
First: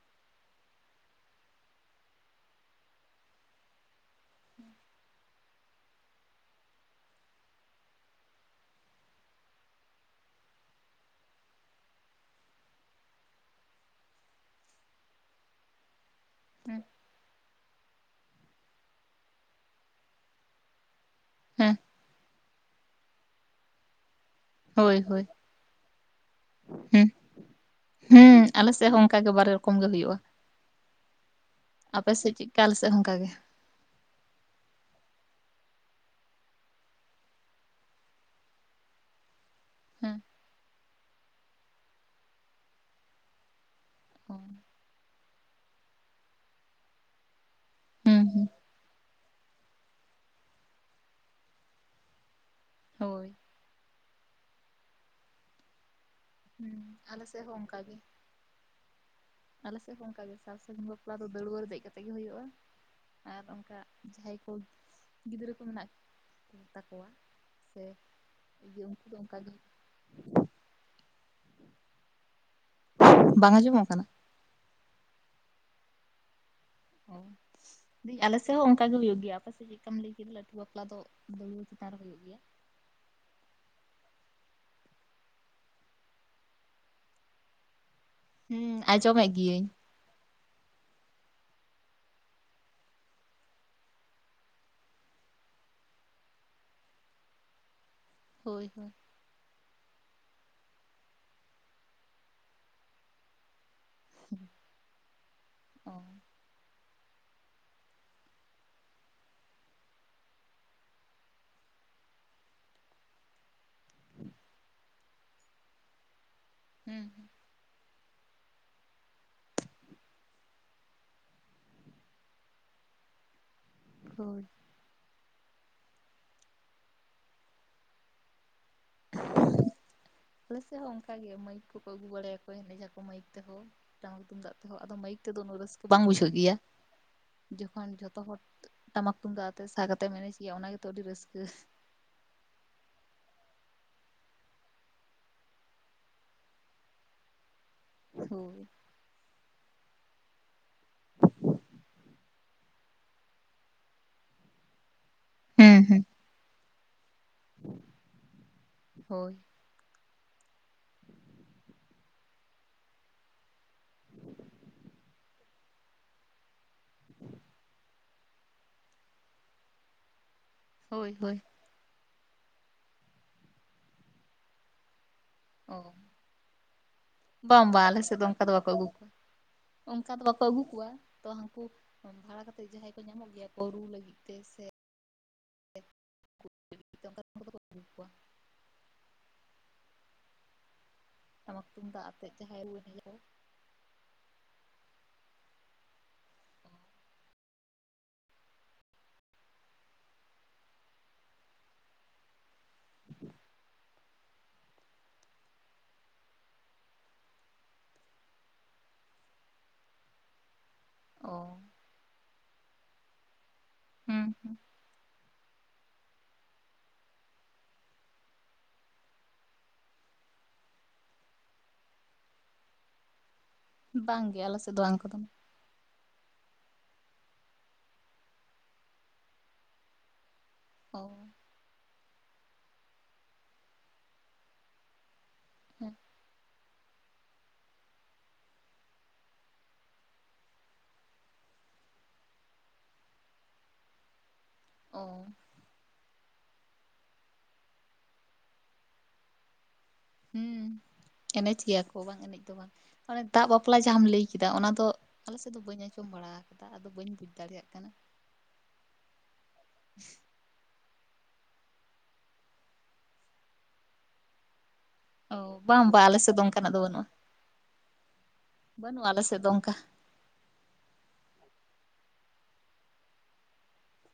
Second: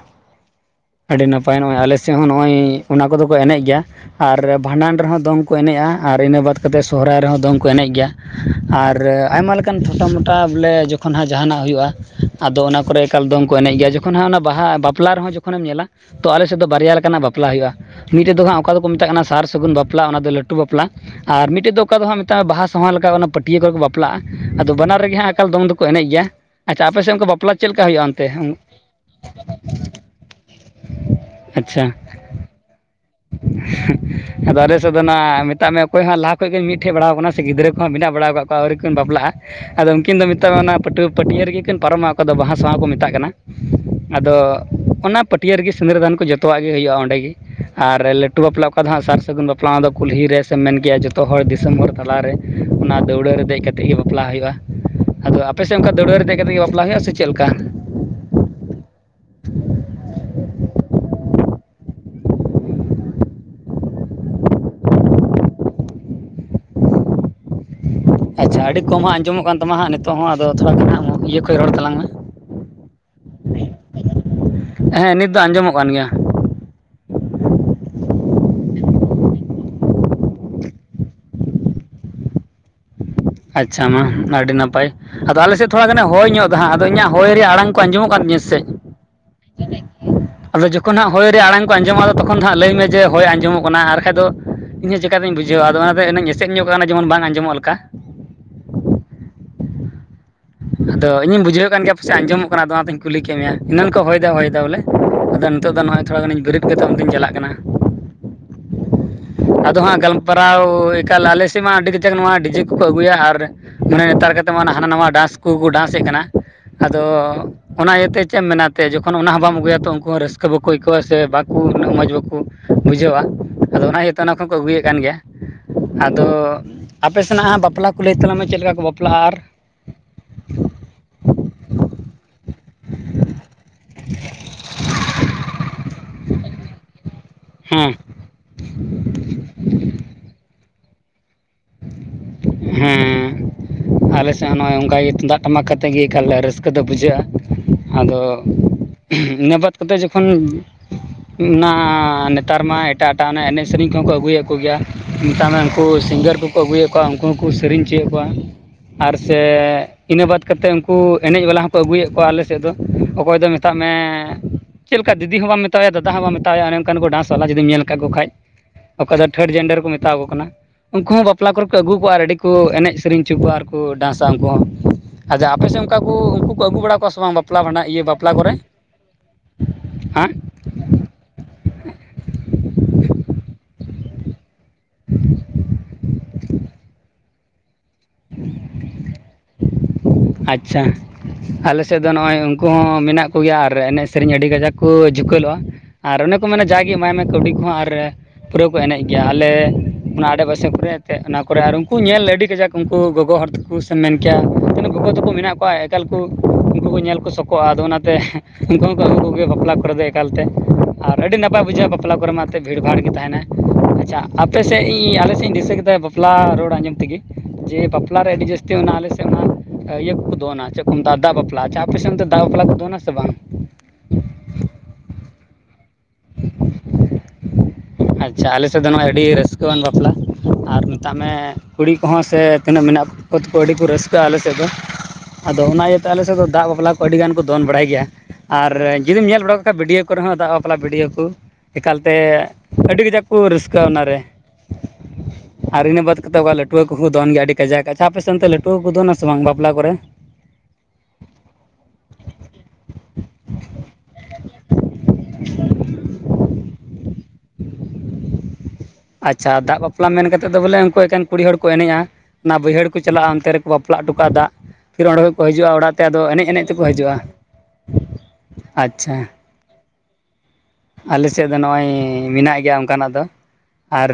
ᱟᱹᱰᱤ ᱱᱟᱯᱟᱭ ᱱᱚᱜᱼᱚᱸᱚᱭ ᱟᱞᱮ ᱥᱮᱫ ᱦᱚᱸ ᱱᱚᱜᱼᱚᱭ ᱚᱱᱟ ᱠᱚᱫᱚ ᱠᱚ ᱮᱱᱮᱡ ᱜᱮᱭᱟ᱾ ᱟᱨ ᱵᱷᱟᱸᱰᱟᱱ ᱨᱮᱦᱚᱸ ᱫᱚᱝᱼᱼ ᱠᱚ ᱮᱱᱮᱡᱼᱟ ᱟᱨ ᱤᱱᱟᱹ ᱵᱟᱫ ᱠᱟᱛᱮ ᱥᱚᱦᱚᱨᱟᱭ ᱨᱮᱦᱚᱸ ᱫᱚᱝ ᱠᱚ ᱮᱱᱮᱡ ᱜᱮᱭᱟ ᱟᱨ ᱟᱭᱢᱟ ᱞᱮᱠᱟᱼᱼ ᱚᱱᱠᱟᱱ ᱴᱷᱳᱚᱴᱟ ᱢᱚᱴᱟ ᱵᱚᱞᱮ ᱡᱚᱠᱷᱚᱱ ᱦᱟᱸᱜ ᱡᱟᱦᱟᱱᱟᱜ ᱦᱩᱭᱩᱜᱼᱟ ᱟᱫᱚ ᱚᱱᱟ ᱠᱚᱨᱮ ᱮᱠᱟᱞ ᱫᱚᱝ ᱠᱚ ᱮᱱᱮᱡ ᱜᱮᱭᱟ᱾ ᱡᱚᱠᱷ ᱦᱟᱸᱜ ᱚᱱᱟ ᱵᱟᱦᱟ ᱚᱱᱟ ᱵᱟᱯᱞᱟ ᱨᱮᱚᱸ ᱡᱚᱠᱷᱚᱱᱮᱢ ᱧᱮᱞᱟ ᱛᱚ ᱟᱞᱮ ᱥᱮᱫ ᱫᱚ ᱦᱮᱸ ᱵᱨᱭᱟ ᱞᱮᱠᱟᱱᱟᱜ ᱵᱟᱯᱼᱼ ᱵᱟᱯᱞᱟ ᱦᱩᱭᱩᱜᱼᱟ ᱢᱤᱫᱴᱮᱡ ᱫᱚ ᱦᱟᱸᱜ ᱚᱠᱟ ᱫᱚᱠᱚ ᱢᱮᱛᱟᱜ ᱠᱟᱱᱟ ᱥᱟᱨ ᱥᱟᱹᱜᱩᱱ ᱵᱟᱯᱞᱟ ᱚᱱᱟᱫᱚ ᱞᱟᱹᱴᱩ ᱵᱟᱯᱞᱟ ᱟᱨ ᱦᱮᱸ ᱢᱤᱫᱴᱮᱡ ᱫᱚ ᱚᱠᱟ ᱫᱚ ᱦᱟᱸᱜ ᱢᱮᱛᱟᱜ ᱢᱮ ᱵᱟᱦᱟ ᱥᱟᱣᱟ ᱞᱮᱠᱟ ᱚᱱᱟ᱾ [unintelligible] ᱠᱚᱨᱮ ᱠᱚ ᱵᱟᱯᱞᱟᱜᱼᱟ ᱟᱫᱚ ᱦᱳᱭ ᱵᱟᱱᱟᱨ ᱨᱮᱜᱮ ᱦᱳᱭ ᱦᱟᱸᱜ ᱟᱠᱟᱞ ᱫᱚᱝ ᱫᱚᱠᱚ ᱮᱱᱮᱡ ᱜᱮᱭᱟ᱾ ᱟᱪᱪᱷᱟ ᱟᱯᱮ ᱦᱩᱸ ᱥᱮᱫ ᱚᱱᱠᱟ ᱵᱟᱯᱞᱟ ᱪᱮᱫ ᱞᱮᱠᱟ ᱦᱩᱭᱩᱜᱼᱟ ᱚᱱᱛᱮ? ᱦᱩᱸ ᱟᱞᱮ ᱥᱮᱫ ᱦᱚᱸ ᱚᱱᱠᱟ ᱜᱮ ᱵᱟᱨ ᱨᱚᱠᱚᱢ ᱜᱮ ᱦᱩᱭᱩᱜᱼᱟ ᱟᱪᱪᱷᱟ ᱟᱯᱮᱥᱮᱫ ᱪᱮᱫᱠᱟ ᱟᱞᱮᱥᱮᱫ ᱚᱱᱠᱟ ᱜᱮ᱾ [inaudible] ᱟᱫᱚ ᱟᱞᱮ ᱥᱮᱫ ᱫᱚ ᱱᱚᱣᱟ ᱢᱮᱛᱟᱜ ᱢᱮ ᱚᱠᱚᱭ ᱦᱚᱸ ᱞᱟᱦᱟ ᱠᱷᱚᱱ ᱜᱧ ᱢᱤᱫ ᱴᱷᱮᱱ ᱵᱟᱲᱟᱣ ᱠᱟᱱᱟ ᱥᱮ ᱜᱤᱫᱽᱟᱹ ᱠᱚᱸ ᱢᱮᱱᱟᱜ ᱵᱟᱲᱟ ᱟᱠᱟᱫ ᱠᱚᱣᱟ ᱟᱹᱣᱨᱤ ᱠᱤᱱ ᱵᱟᱯᱞᱟᱜᱼᱟ, ᱟᱫᱚ ᱦᱮᱸ ᱩᱱᱠᱤᱱ ᱫᱚ ᱢᱮᱛᱟᱜ ᱢᱮ ᱚᱱᱟ ᱯᱟᱹᱴᱭᱟᱹ ᱯᱟᱹᱴᱭᱟᱹ ᱨᱮᱜᱮᱠᱤᱱ ᱯᱟᱨᱚᱢᱟ ᱚᱠᱟ ᱫᱚ ᱵᱟᱦᱟ ᱥᱟᱶᱟ ᱠᱚ ᱢᱮᱛᱟᱜ ᱠᱟᱱᱟ᱾ ᱟᱫᱚ ᱚ ᱚᱱᱟ ᱯᱟᱹᱴᱭᱟᱹ ᱨᱮᱜᱮ ᱥᱤᱸᱫᱽᱨᱟᱹ ᱫᱟᱱ ᱠᱚ ᱡᱚᱛᱚᱣᱟᱜ ᱜᱮ ᱦᱩᱭᱩᱜᱼᱟ ᱚᱸᱰᱮᱜ ᱜᱮᱼᱼ ᱟᱨ ᱦᱩᱸ ᱞᱟᱹᱴᱩ ᱦᱩᱸ ᱵᱟᱯᱞᱟ ᱚᱠᱟ ᱫᱚ ᱦᱟᱸᱜ ᱥᱟᱨ ᱥᱟᱹᱜᱩᱱ ᱵᱟᱯᱞᱟ ᱯᱞᱟ ᱫᱚ ᱠᱩᱞᱦᱤ ᱨᱮ ᱥᱮᱢ ᱢᱮᱱ ᱠᱮᱭᱟ ᱡᱷᱚᱛᱚ ᱦᱚᱲ ᱫᱤᱥᱚᱢ ᱦᱚᱲ ᱛᱟᱞᱟᱨᱮ ᱚᱱᱟ ᱦᱳᱭ ᱫᱟᱹᱣᱲᱟᱹ ᱨᱮ ᱫᱮᱡ ᱠᱟ ᱠᱟᱛᱮ ᱜᱮ ᱵᱟᱯᱞᱟ ᱦᱩᱭᱩᱜᱼᱟ, ᱟᱫᱚ ᱟᱯᱮ ᱥᱮᱫ ᱚᱱᱠᱟ ᱫᱟᱹᱲᱟᱹ ᱨᱮ ᱫᱮᱡ ᱠᱟᱛᱮᱫ ᱜᱮ ᱦᱩᱸ ᱵᱟᱯᱞᱟ ᱦᱩᱭᱩᱜᱼᱟ ᱥᱮ ᱟᱞᱮ ᱪᱮᱫ ᱥᱮᱫ ᱞᱮᱠᱟ ᱦᱚᱸ ᱚᱝᱠᱟᱜ ᱜᱮ᱾ ᱟᱞᱮ ᱥᱮᱫ ᱦᱚᱸ ᱚᱱᱠᱟ ᱜᱮ ᱥᱟᱨ ᱥᱟᱹᱜᱩᱱ ᱵᱟᱯᱞᱟ ᱫᱚ ᱫᱟᱹᱲᱣᱟᱹ ᱨᱮ ᱫᱮᱡᱽ ᱠᱟᱛᱮ ᱜᱮ ᱦᱩᱭᱩᱜᱼᱟ᱾ ᱟᱨ ᱚᱝᱠᱟ ᱡᱟᱦᱟᱸᱭ ᱠᱚ ᱜᱤᱫᱽᱨᱟᱹ ᱠᱚ ᱢᱮᱱᱟᱜ ᱠᱚ ᱛᱟᱠᱚᱣᱟ᱾ ᱥᱮ ᱟᱪᱪᱷᱟ ᱟᱹᱰᱤ ᱤᱭᱟᱹ ᱠᱚᱢ ᱩᱱᱠᱩ ᱦᱟᱸᱜ ᱫᱚ ᱚᱱᱠᱟ ᱟᱧᱡᱚᱢᱚᱜ ᱜᱮ ᱠᱟᱱ ᱛᱟᱢᱟ ᱦᱟᱸᱜ ᱱᱤᱛᱚᱜ ᱦᱚᱸ ᱟᱫᱚ ᱛᱷᱚᱲᱟ ᱜᱟᱱ ᱦᱟᱸᱜ ᱤᱭᱟᱹ ᱠᱷᱚᱡ ᱨᱚᱲ ᱛᱟᱞᱟᱝ ᱢᱮ᱾ ᱵᱟᱝ ᱟᱡᱚᱢᱚᱜ ᱠᱟᱱᱟ? ᱦᱮᱸ ᱱᱤᱛ ᱫᱚ ᱟᱧᱡᱚᱢᱚᱜ ᱠᱟᱱ ᱜᱮᱭᱟ᱾ ᱚ ᱫᱤ ᱟᱞᱮ ᱥᱮ ᱦᱚᱸ ᱚᱱᱠᱟᱜ ᱜᱮ ᱦᱩᱭᱩᱜ ᱜᱮᱭᱟ ᱟᱯᱮᱥᱮᱫ ᱪᱮᱫᱠᱟᱢ ᱞᱟᱹᱭ ᱠᱮᱫ ᱞᱟᱹᱴᱩ ᱵᱟᱯᱞᱟ ᱫᱚ ᱫᱟᱹᱲᱣᱟᱹ ᱪᱮᱛᱟᱱ ᱨᱮ ᱦᱩᱭᱩᱜ ᱜᱮᱭᱟ, ᱟᱪᱪᱷᱟ ᱢᱟ ᱟᱹᱰᱤ ᱱᱟᱯᱟᱭ ᱟᱫᱚ ᱟᱞᱮ ᱥᱮᱫ ᱛᱷᱚᱲᱟ ᱜᱟᱱᱮ ᱦᱚᱭ ᱧᱚᱜ ᱮᱫᱟ ᱦᱟᱸᱜ ᱟᱫᱚ ᱤᱧᱟᱹᱜ ᱦᱚᱭ ᱨᱮᱭᱟᱜ ᱟᱲᱟᱝ ᱠᱚ ᱟᱸᱡᱚᱢᱚᱜ ᱠᱟᱱ ᱛᱤᱧᱟ ᱥᱮᱪᱮᱜ᱾ ᱦᱩᱸ ᱟᱸᱡᱚᱢᱮᱫ ᱜᱤᱭᱟᱹᱧ ᱟᱫᱚ ᱡᱚᱠᱷᱚᱱ ᱦᱟᱸᱜ ᱦᱚᱭ ᱨᱮᱭᱟᱜ ᱟᱲᱟᱝ ᱠᱚ ᱟᱸᱡᱚᱢᱚᱜᱼᱟ ᱛᱚᱠᱷᱚᱱ ᱫᱚ ᱦᱟᱸᱜ ᱞᱟᱹᱭ ᱢᱮ ᱡᱮ ᱦᱚᱭ ᱟᱸᱡᱚᱢᱚᱜ ᱠᱟᱱᱟ ᱟᱨᱠᱷᱟᱡ ᱫᱚ ᱤᱧ ᱦᱚᱸ ᱪᱮᱠᱟᱛᱤᱧ ᱵᱩᱡᱷᱟᱹᱣᱟ ᱟᱫᱚ ᱚᱱᱟᱝ ᱤᱧ ᱮᱥᱮᱫ ᱧᱚᱜ ᱠᱟᱱᱟ ᱡᱮᱢᱚᱱ ᱵᱟᱝ ᱟᱸᱡᱚᱢᱚᱜ ᱞᱮᱠᱟ᱾ ᱦᱳᱭ ᱦᱳᱭ᱾ ᱟᱫᱚ ᱤᱧᱤᱧ ᱵᱩᱡᱷᱟᱹᱣ ᱠᱟᱱ ᱜᱮᱭᱟ ᱯᱟᱥᱮ ᱟᱸᱡᱚᱢᱚᱜ ᱠᱟᱱᱟ ᱟᱫᱚ ᱚᱱᱟᱛᱤᱧ ᱠᱩᱞᱤ ᱠᱮᱜ ᱢᱮᱭᱟ᱾ ᱮᱱᱟᱱᱟᱹᱱ ᱠᱚ ᱦᱚᱭ ᱫᱟ ᱦᱚᱭᱫᱟ ᱵᱚᱞᱮ ᱟᱫᱚ ᱱᱤᱛᱚᱜ ᱫᱚ ᱚ ᱱᱚᱜᱼᱚᱭ ᱛᱷᱚᱲᱟ ᱜᱟᱱᱤᱧ ᱵᱮᱨᱮᱫ ᱠᱟᱛᱮᱫ ᱚᱱᱛᱤᱧ ᱪᱟᱞᱟᱜ ᱠᱟᱱᱟ᱾ ᱟᱫᱚ ᱦᱟᱸᱜ ᱜᱟᱞᱢᱟᱨᱟᱣ ᱮᱠᱟᱞ ᱟᱞᱮ ᱥᱮᱫ ᱢᱟ ᱟᱹᱰᱤ ᱠᱟᱪᱟᱠ ᱱᱚᱣᱟ ᱰᱤᱡᱮ ᱠᱚᱠᱚ ᱟᱹᱜᱩᱭᱟ, ᱟᱨ ᱢᱟᱱᱮ ᱱᱮᱛᱟᱨ ᱠᱟᱛᱮᱫ ᱢᱟ ᱦᱟᱱᱟ ᱱᱟᱣᱟ ᱰᱟᱸᱥ ᱠᱚᱠᱚ ᱰᱟᱸᱥᱮᱫ ᱠᱟᱱᱟ, ᱟᱫᱚ ᱦᱩᱸ ᱚᱱᱟ ᱤᱭᱟᱹᱛᱮ ᱪᱮᱫ ᱮᱢ ᱢᱮᱱᱟᱛᱮ ᱡᱚᱠᱷᱚᱱ ᱚᱱᱟ ᱦᱚᱸ ᱵᱟᱢ ᱟᱹᱜᱩᱭᱟ ᱛᱚ ᱩᱱᱠᱩ ᱦᱚᱸ ᱨᱟᱹᱥᱠᱟᱹ ᱵᱟᱠᱚ ᱟᱹᱭᱠᱟᱹᱣᱟ ᱥᱮ ᱵᱟᱠᱚ ᱩᱱᱟᱹᱜ ᱢᱚᱡᱽ ᱵᱟᱠᱩ ᱵᱩᱡᱷᱟᱹᱜᱣᱟ᱾ ᱟᱫᱚ ᱚᱱᱟ ᱦᱩᱸ ᱤᱭᱟᱹᱛᱮ ᱚᱱᱟ ᱦᱳᱭ ᱠᱷᱚᱱ ᱠᱚ ᱟᱹᱜᱩᱭᱮᱫ ᱠᱟᱱ ᱜᱮᱭᱟ᱾ ᱟᱫᱚ ᱟᱯᱮ ᱥᱮᱱᱟᱜ ᱦᱟᱸ ᱵᱟᱯᱞᱟ ᱠᱚ ᱞᱟᱹᱭ ᱛᱟᱞᱟᱝ ᱢᱮ ᱪᱮᱫᱞᱮᱠᱟ ᱠᱚ ᱵᱟᱯᱞᱟᱜᱼᱟ, ᱟᱨ ᱟᱞᱮ ᱥᱮᱜ ᱦᱚᱸ ᱚᱱᱠᱟ ᱜᱮ ᱢᱟᱹᱭᱤᱠ ᱠᱚᱠᱚ ᱟᱹᱜᱩ ᱵᱟᱲᱟᱭᱟᱠᱚ ᱮᱱᱮᱡᱟᱠᱚ ᱢᱟᱹᱭᱤᱠ ᱛᱮᱦᱚᱸ᱾ ᱴᱩᱫᱟᱜ ᱛᱩᱢᱫᱟᱜ ᱛᱮᱦᱚᱸ ᱟᱫᱚ ᱢᱟᱹᱭᱤᱠ ᱛᱮᱫᱚ ᱩᱱᱟᱹᱜ ᱨᱟᱹᱥᱠᱟᱹ ᱵᱟᱝ ᱵᱩᱡᱷᱟᱹᱜ ᱜᱮᱭᱟ᱾ ᱦᱮᱸ ᱡᱚᱠᱷᱚᱱ ᱡᱷᱚᱛᱚ ᱦᱚᱲ ᱴᱟᱢᱟᱠ ᱛᱩᱢᱫᱟᱜ ᱟᱛᱮ ᱥᱟᱦ ᱠᱟᱛᱮᱢ ᱮᱱᱮᱡ ᱜᱮᱭᱟ ᱚᱱᱟᱜᱮᱛᱚ ᱟᱹᱰᱤ ᱨᱟᱹᱥᱠᱟᱹ᱾ ᱦᱮᱸ᱾ ᱟᱞᱮ ᱥᱮᱫ ᱦᱚᱸ ᱱᱚᱸᱜᱼᱚᱭ ᱚᱱᱠᱟᱜᱮ ᱛᱩᱢᱫᱟᱜ ᱴᱟᱢᱟᱠ ᱠᱟᱛᱮ ᱜᱮ ᱮᱠᱟᱞ ᱨᱟᱹᱥᱠᱟᱹ ᱫᱚ ᱵᱩᱡᱷᱟᱹᱜᱼᱟ ᱟᱫᱚ ᱦᱳᱭ ᱤᱱᱟᱹ ᱵᱟᱫ ᱠᱟᱛᱮ ᱡᱚᱠᱷᱚᱱ ᱚᱱᱟ ᱱᱮᱛᱟᱨ ᱢᱟ ᱮᱴᱟᱜ ᱮᱴᱟᱜ ᱚᱱᱮ ᱮᱱᱮᱡ ᱥᱮᱨᱮᱧ ᱠᱚᱦᱚᱸ ᱠᱚ ᱟᱹᱜᱩᱭᱮᱫ ᱠᱚ ᱜᱮᱭᱟ, ᱢᱮᱛᱟᱜ ᱢᱮ ᱦᱩᱸ ᱩᱝᱠᱩ ᱦᱩᱸ ᱥᱤᱝᱜᱟᱨ ᱠᱚᱠᱚ ᱟᱹᱜᱩᱭᱮᱜ ᱠᱟ ᱩᱝᱠᱩ ᱦᱚᱸᱠᱚ ᱥᱮᱨᱮᱧ ᱚᱪᱚᱭᱮᱜ ᱠᱚᱣᱟ ᱟᱨ ᱦᱳᱭ ᱥᱮ ᱤᱱᱟᱹ ᱵᱟᱫ ᱠᱟᱛᱮᱜ ᱩᱝᱠᱩ ᱮᱱᱮᱡ ᱵᱟᱞᱟ ᱦᱚᱸᱠᱚ ᱟᱹᱜᱩᱭᱮᱫ ᱠᱚᱣᱟ ᱟᱞᱮ ᱥᱮᱫ ᱫᱚ ᱚᱠᱚᱭ ᱫᱚ ᱢᱮᱛᱟᱜ ᱢᱮ ᱪᱮᱫ ᱞᱮᱠᱟ ᱫᱤᱫᱤ ᱦᱚᱸ ᱵᱟᱢ ᱢᱮᱛᱟᱭᱟ ᱫᱟᱫᱟ ᱦᱚᱸ ᱵᱟᱢ ᱢᱮ ᱛᱟᱭᱟ ᱚᱱᱮ ᱚᱝᱠᱟᱱ ᱠᱚ ᱰᱟᱱᱥ ᱵᱟᱞᱟ ᱡᱩᱫᱤᱢ ᱧᱮᱞ ᱠᱟᱠᱚ ᱠᱷᱟᱡ ᱚᱠᱟ ᱫᱚ ᱛᱷᱟᱨᱰ ᱡᱮᱱᱰᱟᱨ ᱠᱚ ᱢᱮᱛᱟ ᱠᱚ ᱠᱟᱱᱟ ᱩᱝᱠᱩ ᱦᱳᱭ ᱦᱚᱸ ᱵᱟ ᱦᱳᱭ ᱠᱚᱨᱮ ᱠᱚ ᱟᱹᱜᱩ ᱠᱚᱣᱟ ᱟᱨ ᱟᱹᱰᱤ ᱠᱚ ᱮᱱᱮᱡ ᱥᱮᱨᱮᱧ ᱦᱚᱪᱚ ᱠᱚᱣᱟ ᱟᱨᱠᱚ ᱰᱟᱸᱥᱟ ᱩᱱᱠᱩ ᱦᱚᱸ᱾ ᱟᱪᱪᱷᱟ ᱟᱯᱮᱥᱮᱫ ᱚ ᱚᱝᱠᱟ ᱠᱚ ᱩᱱᱠᱩ ᱠᱚ ᱟᱹᱜᱩ ᱵᱟᱲᱟ ᱠᱚᱣᱟ ᱥᱮ ᱵᱟᱝ ᱵᱟᱯᱞᱟ ᱤᱭᱟᱹ ᱵᱟᱯᱞᱟ ᱠᱚᱨᱮ? ᱚᱝᱠᱟ ᱫᱚ ᱦᱮᱸ ᱵᱟᱠᱚ ᱟᱹᱜᱩ ᱠᱩᱣᱟ ᱛᱚ ᱦᱟᱹᱝᱠᱩ ᱵᱷᱟᱲᱟ ᱠᱟᱛᱮ ᱡᱟᱦᱟᱸᱭ ᱠᱚ ᱧᱟᱢᱚᱜ ᱜᱮᱭᱟ ᱠᱚ ᱨᱩ ᱞᱟᱹᱜᱤᱫ ᱛᱮ ᱥᱮ [inaudible] ᱦ [unintelligible] ᱟᱪᱪᱷᱟ ᱴᱟᱢᱟᱠ ᱟᱞᱮᱥᱮᱫ ᱛᱩᱢᱫᱟᱜ ᱫᱚ ᱟᱛᱮᱫ ᱱᱚᱸᱜᱼᱚᱭ ᱡᱟᱦᱟᱸᱭ ᱩᱝᱠᱩ ᱨᱩ ᱮᱱᱮᱡ ᱦᱚᱸ ᱟᱠᱚ ᱢᱮᱱᱟᱜ ᱠᱚ ᱜᱮᱭᱟ ᱟᱨ ᱮᱱᱮᱡ ᱥᱮᱨᱮᱧ ᱟᱹᱰᱤ ᱜᱟᱡᱟᱠ ᱠᱚ ᱡᱷᱩᱠᱟᱹᱞᱚᱜᱼᱟ, ᱟᱨ ᱚᱱᱮ ᱠᱚ ᱢᱮᱱᱟ ᱡᱟᱜᱮ ᱮᱢᱟᱭ ᱢᱮ ᱠᱟᱹᱣᱰᱤ ᱠᱚᱦᱚᱸ ᱟᱨ ᱯᱩᱨᱟᱹ ᱠᱚ ᱮᱱᱮᱡ ᱜᱮᱭᱟ ᱟᱞᱮ ᱚᱱᱟ ᱟᱰᱮᱯᱟᱥᱮ ᱠᱚᱨᱮ ᱛᱮ ᱚᱱᱟ ᱠᱚᱨᱮ ᱟᱨ ᱩᱱᱠᱩ ᱧᱮᱞ ᱟᱹᱰᱤ ᱜᱟᱡᱟᱠ ᱩᱝᱠᱩ ᱜᱚᱜᱚ ᱦᱚᱲ ᱛᱮᱠᱚ ᱥᱮ ᱢᱮᱱ ᱠᱮᱭᱟ ᱛᱤᱱᱟᱹᱜ ᱜᱚᱜᱚ ᱛᱟᱠᱚ ᱢᱮᱱᱟᱜ ᱠᱚᱣᱟ ᱮᱠᱟᱞ ᱠᱚ ᱩᱱᱠᱩ ᱠᱚ ᱧᱮᱞ ᱠᱚ ᱥᱚᱠᱚᱜᱼᱟ, ᱟᱫᱚ ᱚᱱᱟᱛᱮ ᱩᱝᱠᱩ ᱦᱚᱸᱠᱚ ᱟᱹᱜᱩ ᱠᱚᱜᱮᱭᱟ ᱵᱟᱯᱞᱟ ᱠᱚᱨᱮ ᱫᱚ ᱮ ᱮᱠᱟᱞᱛᱮ ᱟᱨ ᱚ ᱟᱹᱰᱤ ᱱᱟᱯᱟᱭ ᱵᱩᱡᱷᱟᱹᱜᱼᱟ ᱵᱟᱯᱞᱟ ᱠᱚᱨᱮ ᱢᱟ ᱮᱛᱮ ᱵᱷᱤᱲᱵᱷᱟᱲ ᱜᱤ ᱛᱟᱦᱮᱱᱟ᱾ ᱦᱩᱸ ᱟᱪᱷᱟ ᱦᱩᱸ ᱟᱯᱮ ᱥᱮ ᱤᱧ ᱟᱞᱮ ᱥᱮᱜ ᱤᱧ ᱫᱤᱥᱟᱹ ᱠᱮᱫᱟ ᱵᱟᱯ ᱯᱞᱟ ᱨᱚᱲ ᱟᱸᱡᱚᱢ ᱛᱮᱜᱤ ᱡᱮ ᱵᱟᱯᱞᱟ ᱨᱮ ᱟᱹᱰᱤ ᱡᱟᱹᱥᱛᱤ ᱚᱱᱟ ᱟᱞᱮ ᱥᱮᱜ ᱚᱱᱟ᱾ ᱤᱭᱟᱹ ᱠᱩᱠᱚ ᱫᱚᱱᱟ ᱪᱮᱫ ᱠᱚ ᱢᱮᱛᱟᱜᱼᱟ ᱫᱟᱜ ᱵᱟᱯᱞᱟ ᱟᱪᱷᱟ ᱟᱯᱮ ᱥᱮᱱ ᱫᱚ ᱫᱟᱜ ᱵᱟᱯᱞᱟ ᱠᱚ ᱫᱚᱱᱟ ᱥᱮ ᱵᱟᱝ᱾ ᱵᱟᱝ ᱜᱮ ᱟᱞᱮ ᱥᱮᱫ ᱫᱚ ᱵᱟᱝ ᱠᱚ ᱫᱚᱱᱟ᱾ ᱟᱪᱪᱷᱟ ᱟᱞᱮ ᱥᱮᱫ ᱫᱚ ᱱᱚᱜᱼᱚᱭ ᱟᱹᱰᱤ ᱨᱟᱹᱥᱠᱟᱹᱣᱟᱱ ᱵᱟᱯᱞᱟ ᱟᱨ ᱢᱮᱛᱟᱜ ᱚ ᱢᱮ ᱠᱩᱲᱤ ᱠᱚᱦᱚᱸ ᱥᱮ ᱛᱤᱱᱟᱹᱜ ᱢᱮᱱᱟᱜ ᱠᱚ ᱜᱚᱜᱚ ᱛᱟᱠᱚ ᱟᱹᱰᱤ ᱠᱚ ᱨᱟᱹᱥᱠᱟᱹᱜᱼᱟ ᱟᱞᱮ ᱥᱮᱫ ᱫᱚ᱾ ᱟᱫᱚ ᱚᱱᱟ ᱦᱮᱸ ᱤᱭᱟᱹᱛᱮ ᱟᱞᱮ ᱥᱮᱫ ᱫᱚ ᱫᱟᱜ ᱵᱟᱯᱞᱟ ᱟᱹᱰᱤᱜᱟᱱ ᱠᱚ ᱫᱚᱱ ᱵᱟᱲᱟᱭ ᱜᱮᱭᱟ ᱟᱨ ᱡᱩᱫᱤᱢ ᱧᱮᱞ ᱵᱟᱲᱟᱣ ᱠᱟᱜ ᱠᱷᱟᱡ ᱵᱷᱤᱰᱤᱭᱳ ᱠᱚᱨᱮ ᱦᱚᱸ ᱫᱟᱜ ᱵᱟᱯᱞᱟ ᱵᱷᱤᱰᱭᱳ᱾ ᱠᱩ ᱮᱠᱟᱞᱛᱮ ᱟᱹᱰᱤ ᱠᱟᱡᱟᱠ ᱠᱩ ᱨᱟᱹᱥᱠᱟᱹᱜ ᱚᱱᱟᱨᱮ᱾ ᱚ ᱟᱨ ᱤᱱᱟᱹ ᱵᱟᱫ ᱠᱟᱛᱮᱜ ᱚᱠᱟ ᱞᱟᱹᱴᱩ ᱦᱟᱹᱠᱩ ᱠᱩ ᱫᱚᱱ ᱜᱮᱭᱟ ᱟᱹᱰᱤ ᱠᱟᱡᱟᱠ ᱟᱪᱪᱷᱟ ᱟᱯᱮ ᱥᱮᱜ ᱚᱱᱛᱮ ᱞᱟᱹᱴᱩ ᱦᱚᱲ ᱠᱩ ᱫᱚᱱᱟ ᱥᱮ ᱵᱟᱝ ᱵᱟᱯᱞᱟ ᱠᱚᱨᱮ? ᱦᱩᱸ ᱮᱱᱮᱡ ᱜᱮᱭᱟ ᱠᱚ ᱵᱟᱝ ᱮᱱᱮᱡ ᱫᱚ ᱵᱟ ᱚᱱᱮ ᱫᱟᱜ ᱵᱟᱯᱞᱟ ᱡᱟᱸᱦᱟᱢ ᱞᱟᱹᱭ ᱠᱮᱫᱟ ᱚᱱᱟ ᱫᱚ ᱟᱞᱮ ᱥᱮᱫ ᱫᱚ ᱵᱟᱹᱧ ᱟᱸᱡᱚᱢ ᱵᱟᱲᱟ ᱟᱠᱟᱫᱟ᱾ ᱟᱫᱚ ᱵᱟᱹᱧ ᱵᱩᱡᱽ ᱫᱟᱲᱮᱭᱟᱜ ᱠᱟᱱᱟ᱾ ᱟᱪᱪᱷᱟ ᱫᱟᱜ ᱵᱟᱯᱞᱟ ᱢᱮᱱ ᱠᱟᱛᱮᱫ ᱫᱚ ᱵᱚᱞᱮ ᱩᱱᱠᱩ ᱮᱠᱮᱱ᱾ ᱠᱩᱲᱤ ᱦᱚᱲ ᱠᱚ ᱮᱱᱮᱡᱼᱟ, ᱚᱱᱟ ᱵᱟᱹᱭᱦᱟᱹᱲ ᱠᱩ ᱪᱟᱞᱟᱜᱼᱟ᱾ ᱚᱱᱛᱮ ᱨᱮᱠᱚ ᱵᱟᱯᱞᱟ ᱚᱴᱚ ᱠᱟᱜ-ᱟ ᱫᱟᱜ᱾ ᱯᱷᱤᱨ ᱚᱸᱰᱮ ᱠᱷᱚᱡ ᱚ ᱠᱚ ᱦᱤᱡᱩᱜᱼᱟ ᱵᱟᱝ ᱚᱲᱟᱜᱛᱮ ᱵᱟᱝ ᱟᱞᱮ ᱟᱫᱚ ᱥᱮᱫ ᱫᱚ ᱮᱱᱮᱡ ᱮᱱᱮᱡ ᱚᱱᱠᱟᱱᱟᱜ ᱫᱚ ᱛᱮᱠᱚ ᱵᱟᱹᱱᱩᱜᱼᱟ ᱦᱤᱡᱩᱜᱼᱟ ᱟᱪᱪᱷᱟ᱾ ᱟᱫᱚ ᱚᱱᱠᱟ ᱟᱞᱮᱥᱮᱜ ᱫᱚ ᱱᱚᱜᱼᱚᱭ ᱢᱮᱱᱟᱜ ᱜᱮᱭᱟ ᱚᱱᱠᱟ ᱱᱟᱜ ᱫᱚ᱾ ᱟᱨ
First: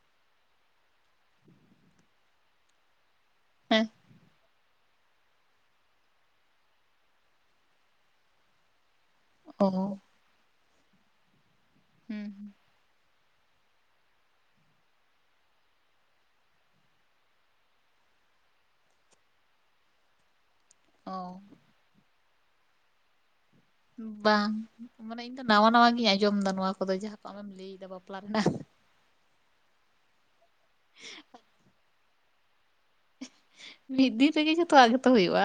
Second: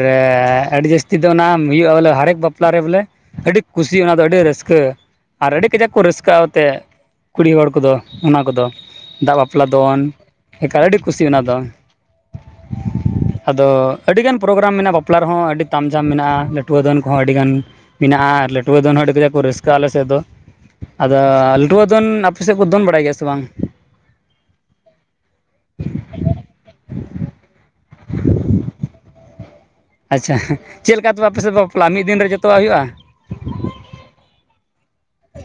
ᱟᱹᱰᱤ ᱡᱟᱹᱥᱛᱤ ᱫᱚ ᱚᱱᱟ ᱦᱩᱭᱩᱜᱼᱟ ᱵᱚᱞᱮ ᱦᱟᱨᱮᱠ ᱵᱟᱯᱞᱟ ᱨᱮ ᱵᱚᱞᱮ᱾ ᱟᱹᱰᱤ ᱦᱮᱸ ᱠᱩᱥᱤ ᱚᱱᱟ ᱫᱚ ᱟᱹᱰᱤ ᱨᱟᱹᱥᱠᱟᱹ᱾ ᱟᱨ ᱟᱹᱰᱤ ᱠᱟᱡᱟᱠ ᱠᱚ ᱨᱟᱹᱥᱠᱟᱹᱜᱼᱟ ᱚᱛᱮ ᱠᱩᱲᱤ ᱦᱚᱲ ᱠᱚᱫᱚ ᱚᱱᱟ ᱠᱚᱫᱚ᱾ ᱫᱟᱜ ᱵᱟᱯᱞᱟ ᱚ ᱫᱚᱱ ᱮᱠᱟᱨ ᱟᱹᱰᱤ ᱠᱩᱥᱤ ᱚᱱᱟ ᱫᱚ᱾ ᱦᱩᱸ ᱦᱩᱸ ᱟᱫᱚ ᱟᱹᱰᱤᱜᱟᱱ ᱯᱨᱳᱜᱨᱟᱢ ᱢᱮᱱᱟᱜᱼᱟ ᱵᱟᱯᱞᱟ ᱨᱮᱦᱚᱸ ᱟᱹᱰᱤ ᱛᱟᱢ ᱡᱷᱟᱢ ᱢᱮᱱᱟᱜᱼᱟ, ᱞᱟᱹᱴᱷᱩᱣᱟᱹ ᱟᱹᱫᱟᱹᱱ ᱠᱚᱦᱚᱸ ᱟᱹᱰᱤᱜᱟᱱ᱾ ᱢᱮᱱᱟᱜᱼᱟ ᱟᱨ ᱞᱟᱹᱴᱩᱣᱟᱹ ᱫᱚᱱ ᱦᱚ ᱟᱹᱰᱤ ᱠᱟᱡᱟᱠ ᱠᱚ ᱨᱟᱹᱥᱠᱟᱹᱜᱼᱟ ᱟᱞᱮ ᱥᱮᱫ ᱫᱚ᱾ ᱚ ᱟᱫᱚ ᱞᱟᱹᱴᱷᱩᱣᱟᱹ ᱫᱚᱱ ᱟᱯᱮ ᱥᱮᱜ ᱠᱚ ᱫᱚᱱ ᱵᱟᱲᱟᱭ ᱜᱮᱭᱟ ᱥᱮ ᱵᱟᱝ? ᱵᱟᱝ ᱢᱟᱱᱮ ᱤᱧ ᱫᱚ ᱱᱟᱣᱟ ᱱᱟᱣᱟ ᱜᱤᱧ ᱟᱸᱡᱚᱢ ᱮᱫᱟ, ᱱᱚᱣᱟ ᱠᱚᱫᱚ ᱡᱟᱦᱟᱸ ᱠᱚ ᱟᱢᱮᱢ ᱞᱟᱹᱭ ᱮᱫᱟ ᱵᱟᱯᱞᱟ ᱨᱮᱱᱟᱜ᱾ ᱟᱪᱪᱷᱟ ᱪᱮᱫ ᱞᱮᱠᱟ ᱛᱚᱵᱮ ᱟᱯᱮᱥᱮᱜ ᱫᱚ ᱵᱟᱯᱞᱟᱜ-ᱟ ᱢᱤᱫ ᱫᱤᱱ ᱨᱮ ᱡᱚᱛᱚᱣᱟᱜ ᱦᱩᱭᱩᱜᱼᱟ? ᱢᱤᱫ ᱫᱤᱱ ᱨᱮᱜᱮ ᱡᱷᱚᱛᱚᱣᱟᱜ ᱜᱮᱛᱚ ᱦᱳᱭᱳᱜᱼᱟ᱾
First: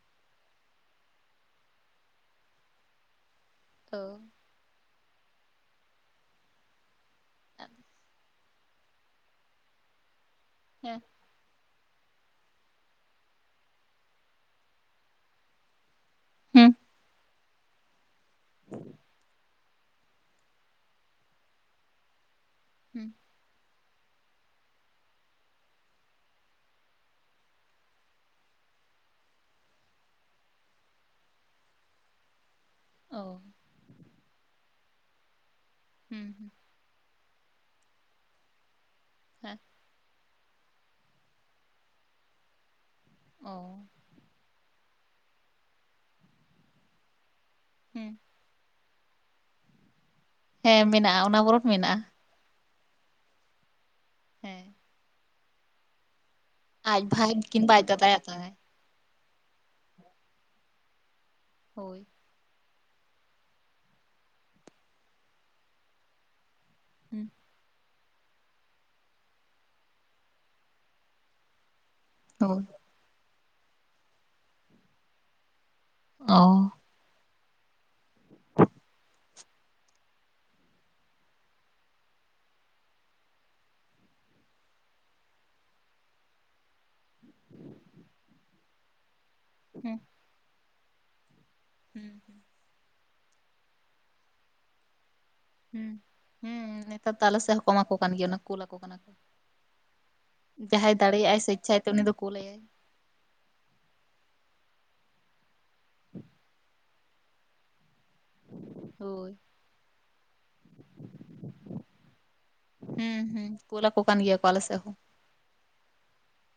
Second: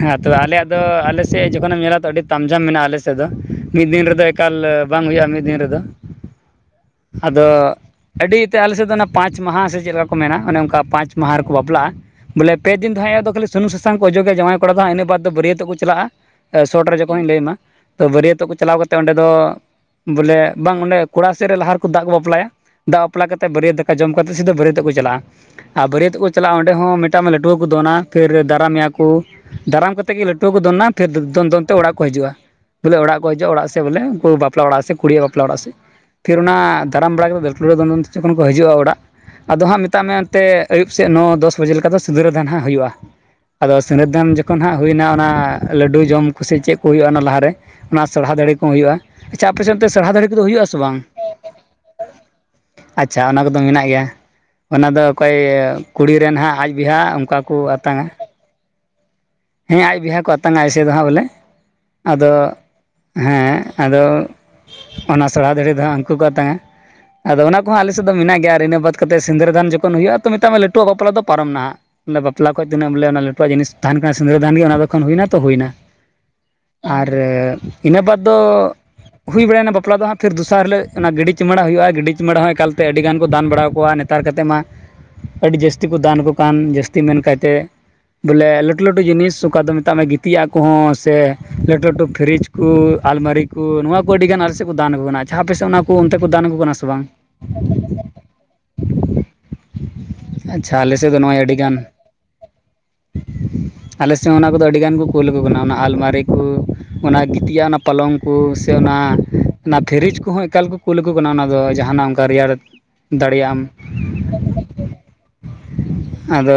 ᱦᱮᱸ ᱛᱚ ᱟᱞᱮᱭᱟᱜ ᱫᱚ ᱟᱞᱮ ᱥᱮᱜ ᱡᱚᱠᱷᱚᱱᱮᱢ ᱧᱮᱞᱟ ᱛᱚ ᱟᱹᱰᱤ ᱛᱟᱢ ᱡᱷᱟᱢ ᱢᱮᱱᱟᱜᱼᱟ ᱟᱞᱮ ᱥᱮᱫ ᱫᱚ᱾ ᱢᱤᱫ ᱚ ᱫᱤᱱ ᱨᱮᱫᱚ ᱮᱠᱟᱞ ᱵᱟᱝ ᱦᱩᱭᱩᱜᱼᱟ ᱢᱤᱫ ᱫᱤᱱ ᱨᱮᱫᱚ ᱟᱫᱚ ᱟᱹᱰᱤ ᱛᱮ ᱟᱞᱮᱥᱮᱫ ᱫᱚ ᱚᱱᱟ ᱯᱟᱸᱪ ᱢᱟᱦᱟ ᱥᱮ ᱪᱮᱫ ᱞᱮᱠᱟ ᱠᱚ ᱢᱮᱱᱟ ᱚᱱᱮ ᱚᱱᱠᱟ ᱦᱮᱸ ᱯᱟᱸᱪ ᱢᱟᱦᱟ ᱨᱮᱠᱚ ᱵᱟᱯᱞᱟᱜᱼᱟ ᱵᱚᱞᱮ᱾ ᱯᱮ ᱫᱤᱱ ᱫᱚ ᱦᱟᱸᱜ ᱮ ᱫᱚ ᱠᱷᱟᱞᱤ ᱥᱩᱱᱩᱢ ᱥᱟᱥᱟᱝ ᱠᱚ ᱚᱡᱚᱜᱮ ᱡᱟᱶᱟᱭ ᱠᱚᱲᱟ ᱫᱚ ᱦᱟᱸᱜ, ᱤᱱᱟᱹ ᱵᱟᱫ ᱫᱚ ᱵᱟᱹᱨᱭᱟᱹᱛᱚᱜ ᱠᱚ ᱪᱟᱞᱟᱜᱼᱟ᱾ ᱦᱩᱸ ᱥᱚᱴ ᱨᱮ ᱡᱚᱠᱷᱚᱱᱮᱧ ᱞᱟᱹᱭ ᱢᱟ᱾ ᱛᱚ ᱵᱟᱹᱨᱭᱟᱹᱛᱚᱜ ᱠᱚ ᱪᱟᱞᱟᱣ ᱠᱟᱛᱮ ᱚᱸᱰᱮ ᱫᱚ ᱵᱚᱞᱮ ᱵᱟᱝ ᱚᱸᱰᱮ ᱠᱚᱲᱟ ᱥᱮᱫ ᱨᱮ ᱞᱟᱦᱟ ᱨᱮᱠᱚ ᱫᱟᱜ ᱠᱚ ᱵᱟᱯᱞᱟᱭᱟ᱾ ᱫᱟᱜ ᱦᱩᱸ ᱵᱟᱯᱞᱟ ᱠᱟᱛᱮᱜ ᱵᱟᱹᱨᱭᱟᱹᱛ ᱫᱟᱠᱟ ᱡᱚᱢ ᱠᱟᱛᱮ ᱥᱤᱫᱷᱟᱹ ᱵᱟᱹᱨᱭᱟᱹᱛᱚᱜ ᱠᱚ ᱪᱟᱞᱟᱜᱼᱟ ᱟᱨ ᱵᱟᱹᱨᱭᱟᱹᱛᱚᱜ ᱠᱩ ᱪᱟᱞᱟᱜᱼᱟ ᱚᱸᱰᱮ ᱦᱚᱸ ᱢᱮᱴᱟᱜ ᱢᱮ ᱞᱟᱹ ᱯᱩᱨᱟᱹ ᱠᱩ ᱫᱚᱱᱟ ᱯᱷᱤᱨ ᱫᱟᱨᱟᱢ ᱢᱮᱭᱟ ᱠᱩ᱾ ᱫᱟᱨᱟᱢ ᱠᱟᱛᱮᱜ ᱜᱮ ᱞᱟᱹᱴᱩ ᱦᱚᱠᱚ ᱫᱚᱱᱟ, ᱯᱷᱤᱨ ᱫᱚᱱ ᱫᱚᱱ ᱛᱮ ᱚᱲᱟᱜ ᱠᱚ ᱦᱤᱡᱩᱜᱼᱟ᱾ ᱵᱚᱞᱮ ᱚ ᱚᱲᱟᱜ ᱠᱚ ᱦᱤᱡᱩᱜᱼᱟ ᱚᱲᱟᱜ ᱥᱮ ᱵᱚᱞᱮ ᱩᱱᱠᱩ ᱵᱟᱯᱞᱟ ᱚᱲᱟᱜ ᱥᱮ ᱠᱩᱲᱤᱭᱟᱜ ᱵᱟᱯᱞᱟ ᱚᱲᱟᱜ ᱥᱮ ᱦᱩᱸ ᱯᱷᱤᱨ ᱦᱩᱸ ᱚᱱᱟ᱾ ᱛᱟᱲᱟᱢ ᱵᱟᱲᱟ ᱠᱟᱛᱮᱜ ᱞᱟᱹᱴᱩᱲᱟ ᱫᱚᱱ ᱫᱚᱱ ᱛᱮ ᱡᱚᱠᱷᱚᱱ ᱠᱚ ᱦᱤᱡᱩᱜᱼᱟ ᱚᱲᱟᱜ᱾ ᱦᱮᱸ ᱟᱫᱚ ᱦᱟᱸᱜ ᱢ ᱛᱟᱜ ᱢᱮ ᱚᱱᱛᱮ ᱟᱹᱭᱩᱵ ᱥᱮᱜ ᱱᱚ ᱫᱚᱥ ᱵᱟᱡᱮ ᱞᱮᱠᱟ ᱫᱚ ᱥᱤᱸᱫᱽᱨᱟᱹᱫᱟᱱ ᱦᱟᱸᱜ ᱦᱩᱭᱩᱜᱼᱟ᱾ ᱚ ᱟᱫᱚ ᱥᱤᱸᱫᱽ -ᱫᱟᱱ ᱡᱚᱠᱷᱚᱱ ᱦᱟᱸᱜ ᱦᱩᱭᱱᱟ ᱚᱱᱟ ᱞᱟᱹᱰᱩ ᱡᱚᱢ ᱠᱩᱥᱤ ᱪᱮᱜ ᱠᱚ ᱦᱩᱭᱩᱜᱼᱟ ᱚᱱᱟ ᱞᱟᱦᱟᱨᱮ ᱚᱱᱟ ᱦᱩᱸ ᱥᱚᱞᱦᱟ ᱫᱟᱹᱲᱦᱤ ᱠᱚ ᱦᱩᱭᱩᱜᱼᱟ᱾ ᱟᱪᱼᱪᱷᱟ ᱟᱯᱮ ᱥᱮᱜ ᱚᱱᱛᱮ ᱥᱟᱨᱦᱟ ᱫᱟᱹᱲᱦᱤ ᱠᱚᱫᱚ ᱦᱩᱭᱩᱜ ᱟ ᱥᱮ ᱦᱮᱸ ᱵᱟᱝ? ᱢᱮᱱᱟᱜᱼᱟ ᱚᱱᱟ ᱵᱚᱨᱚᱱ ᱢᱮᱱᱟᱜᱼᱟ ᱟᱪᱪᱷᱟ ᱚᱱᱟ ᱠᱚᱫᱚ ᱢᱮᱱᱟᱜ ᱜᱮᱭᱟ ᱦᱮᱸ ᱚᱱᱟ ᱫᱚ ᱚᱠᱚᱭ ᱠᱩᱲᱤᱨᱮᱱ ᱦᱟᱸᱜ ᱟᱡᱼᱼ ᱵᱤᱦᱟ ᱚᱱᱠᱟ ᱠᱚ ᱟᱛᱟᱝᱼᱟ᱾ ᱦᱮᱸ ᱟᱡ ᱜᱮᱦᱟ ᱠᱚ ᱟᱛᱟᱝᱼᱟ ᱟᱡ ᱥᱮᱫ ᱫᱚᱸᱜ ᱵᱚᱞᱮᱼᱼ ᱦᱳᱭ ᱟᱫᱚ ᱦᱮᱸ ᱟᱫᱚ ᱚᱱᱟ ᱥᱟᱞᱟ ᱫᱟᱹᱦᱲᱮ ᱫᱚ ᱩᱱᱠᱩ ᱠᱚ ᱛᱟᱝᱼᱟ᱾ ᱦᱩᱸ ᱟᱫᱚ ᱚᱱᱟ ᱠᱚᱦᱚᱸ ᱟᱞᱮᱼᱼ [inaudible] ᱫᱚ ᱢᱮᱱᱟᱜ ᱜᱮᱭᱟ ᱤᱱᱟᱹ ᱵᱟᱫ ᱠᱟᱛᱮ ᱥᱤᱸᱫᱽᱨᱟᱹᱫᱟᱱ ᱡᱚᱠᱷᱚᱱ ᱦᱩᱭᱩᱜᱼᱟ ᱛᱚ ᱢᱮᱛᱟᱜ ᱢᱮ ᱞᱟᱹᱴᱩᱣᱟᱜ ᱵᱟᱯᱞᱟ ᱫᱚ ᱯᱟᱨᱚᱢ ᱱᱟᱦᱟᱜ ᱵᱟᱯᱞᱟ ᱠᱷᱚᱡ ᱦᱳᱭ ᱠᱷᱚᱱ ᱛᱤᱱᱟᱹᱜᱼᱼ ᱵᱚᱞᱮ ᱚᱱᱟ ᱞᱟᱹᱴᱩᱣᱟᱜ ᱡᱤᱱᱤᱥ ᱛᱟᱦᱮᱱ ᱠᱟᱱᱟ ᱥᱤᱸᱫᱽᱨᱟᱹ ᱫᱟᱱ ᱜᱮ ᱚᱱᱟ ᱫᱚᱱ ᱦᱩᱭᱱᱟ ᱛᱚ ᱦᱩᱭᱱᱟ᱾ ᱚᱸ ᱟᱨ ᱤᱱᱟᱹ ᱵᱟᱫ ᱫᱚᱼᱼ ᱦᱩᱭ ᱵᱟᱲᱟᱭᱱᱟ ᱵᱟᱯᱞᱟ ᱫᱚ ᱦᱟᱸᱜ ᱯᱷᱤᱨ ᱫᱚᱥᱟᱨ ᱦᱤᱞᱳᱜ ᱜᱤᱰᱤ ᱪᱩᱢᱟᱹᱲᱟ ᱦᱩᱭᱩᱜᱼᱟ, ᱜᱤᱰᱤ ᱪᱩᱢᱟᱹᱲᱟ ᱦᱚᱸ ᱮᱠᱟᱞᱛᱮ ᱟᱹᱰᱤ ᱜᱟᱱ ᱠᱚ ᱫᱟᱱ ᱵᱟᱲᱟ ᱠᱚᱣᱟ᱾ ᱱᱮᱛᱟᱨ ᱠᱟᱛᱮᱫ ᱢᱟ ᱟᱹᱰᱤ ᱡᱟᱹᱥᱛᱤ ᱠᱚ ᱫᱟᱱ ᱠᱚ ᱠᱟᱱ ᱡᱟᱹᱥᱛᱤ ᱢᱮᱱ ᱠᱟᱭᱛᱮ ᱵᱚᱞᱮ ᱞᱟᱹᱴᱩᱼᱼ ᱞᱟᱹᱴᱩ ᱞᱟᱹᱴᱩ ᱡᱤᱱᱤᱥ ᱚᱠᱟ ᱫᱚ ᱢᱮᱛᱟᱜ ᱦᱩᱸ ᱢᱮ ᱜᱤᱛᱤᱡᱟᱜ ᱠᱚᱦᱚᱸ ᱥᱮ ᱞᱟᱹᱴᱩ ᱞᱟᱹᱴᱩ ᱦᱩᱸ ᱯᱷᱨᱤᱡᱼᱼ ᱠᱩ ᱟᱞᱢᱟᱨᱤ ᱠᱩ ᱱᱚᱣᱟ ᱠᱚ ᱟᱹᱰᱤ ᱜᱟᱱ ᱟᱞᱮᱥᱮᱜ ᱠᱚ ᱫᱟᱱ ᱟᱠᱚ ᱠᱟᱱᱟ᱾ ᱟᱯᱮᱥᱮᱜ ᱚᱱᱟ ᱦᱩᱸ ᱠᱩ ᱚᱱᱛᱮ ᱠᱚ ᱫᱟᱱ ᱟᱠᱚ ᱦᱩᱸ ᱠᱟᱱᱟ ᱥᱮ ᱵᱟᱝᱼᱼ ᱱᱮᱛᱟᱨ ᱫᱚ ᱟᱞᱮ ᱥᱮᱫ ᱦᱚᱸᱠᱚ ᱮᱢᱟ ᱠᱚ ᱠᱟᱱ ᱜᱮᱭᱟ ᱚᱱᱟ ᱠᱩᱞᱟᱠᱚ ᱠᱟᱱᱟ ᱠᱚ ᱟᱪᱪᱷᱟ ᱟᱞᱮ ᱡᱟᱦᱟᱸᱭ ᱥᱮᱜ ᱫᱚ ᱱᱚᱜᱼᱚᱭ ᱫᱟᱲᱮᱭᱟᱜ-ᱟᱭ ᱥᱮ ᱟᱹᱰᱤᱜᱟᱱ᱾ ᱤᱪᱪᱷᱟᱭ ᱛᱮ ᱩᱱᱤ ᱫᱚ ᱠᱩᱞᱟᱭᱟᱭ ᱟᱞᱮ ᱥᱮᱜ ᱦᱚᱸ ᱚᱱᱟ ᱠᱚᱫᱚ ᱟᱹᱰᱤ ᱜᱟᱱ ᱠᱚ ᱠᱩᱞ ᱟᱠᱩ ᱠᱟᱱᱟ ᱚᱱᱟ ᱟᱞᱢᱟᱨᱤ ᱠᱩ ᱚᱱᱟ ᱜᱤᱛᱤᱡᱟᱜ ᱚᱱᱟ ᱯᱟᱞᱚᱝᱼᱼ ᱠᱩ ᱥᱮ ᱚᱱᱟ ᱦᱳᱭ ᱚᱱᱟ ᱯᱷᱤᱨᱤᱡᱽ ᱠᱚᱦᱚ ᱮᱠᱟᱞ ᱠᱚ ᱠᱩᱞᱟᱠᱩ ᱠᱟᱱᱟ ᱚᱱᱟ ᱫᱚ ᱡᱟᱦᱟᱱᱟᱜ ᱚᱱᱠᱟ ᱨᱮᱭᱟᱲ᱾ ᱦᱩᱸ ᱦᱩᱸ ᱫᱟᱲᱮᱭᱟᱜ ᱟᱢ ᱠᱳᱞ ᱟᱠᱚᱠᱟᱱ ᱜᱮᱭᱟ ᱠᱚ ᱟᱞᱮ ᱥᱮᱜ ᱦᱚᱸᱼᱼ ᱟᱫᱚ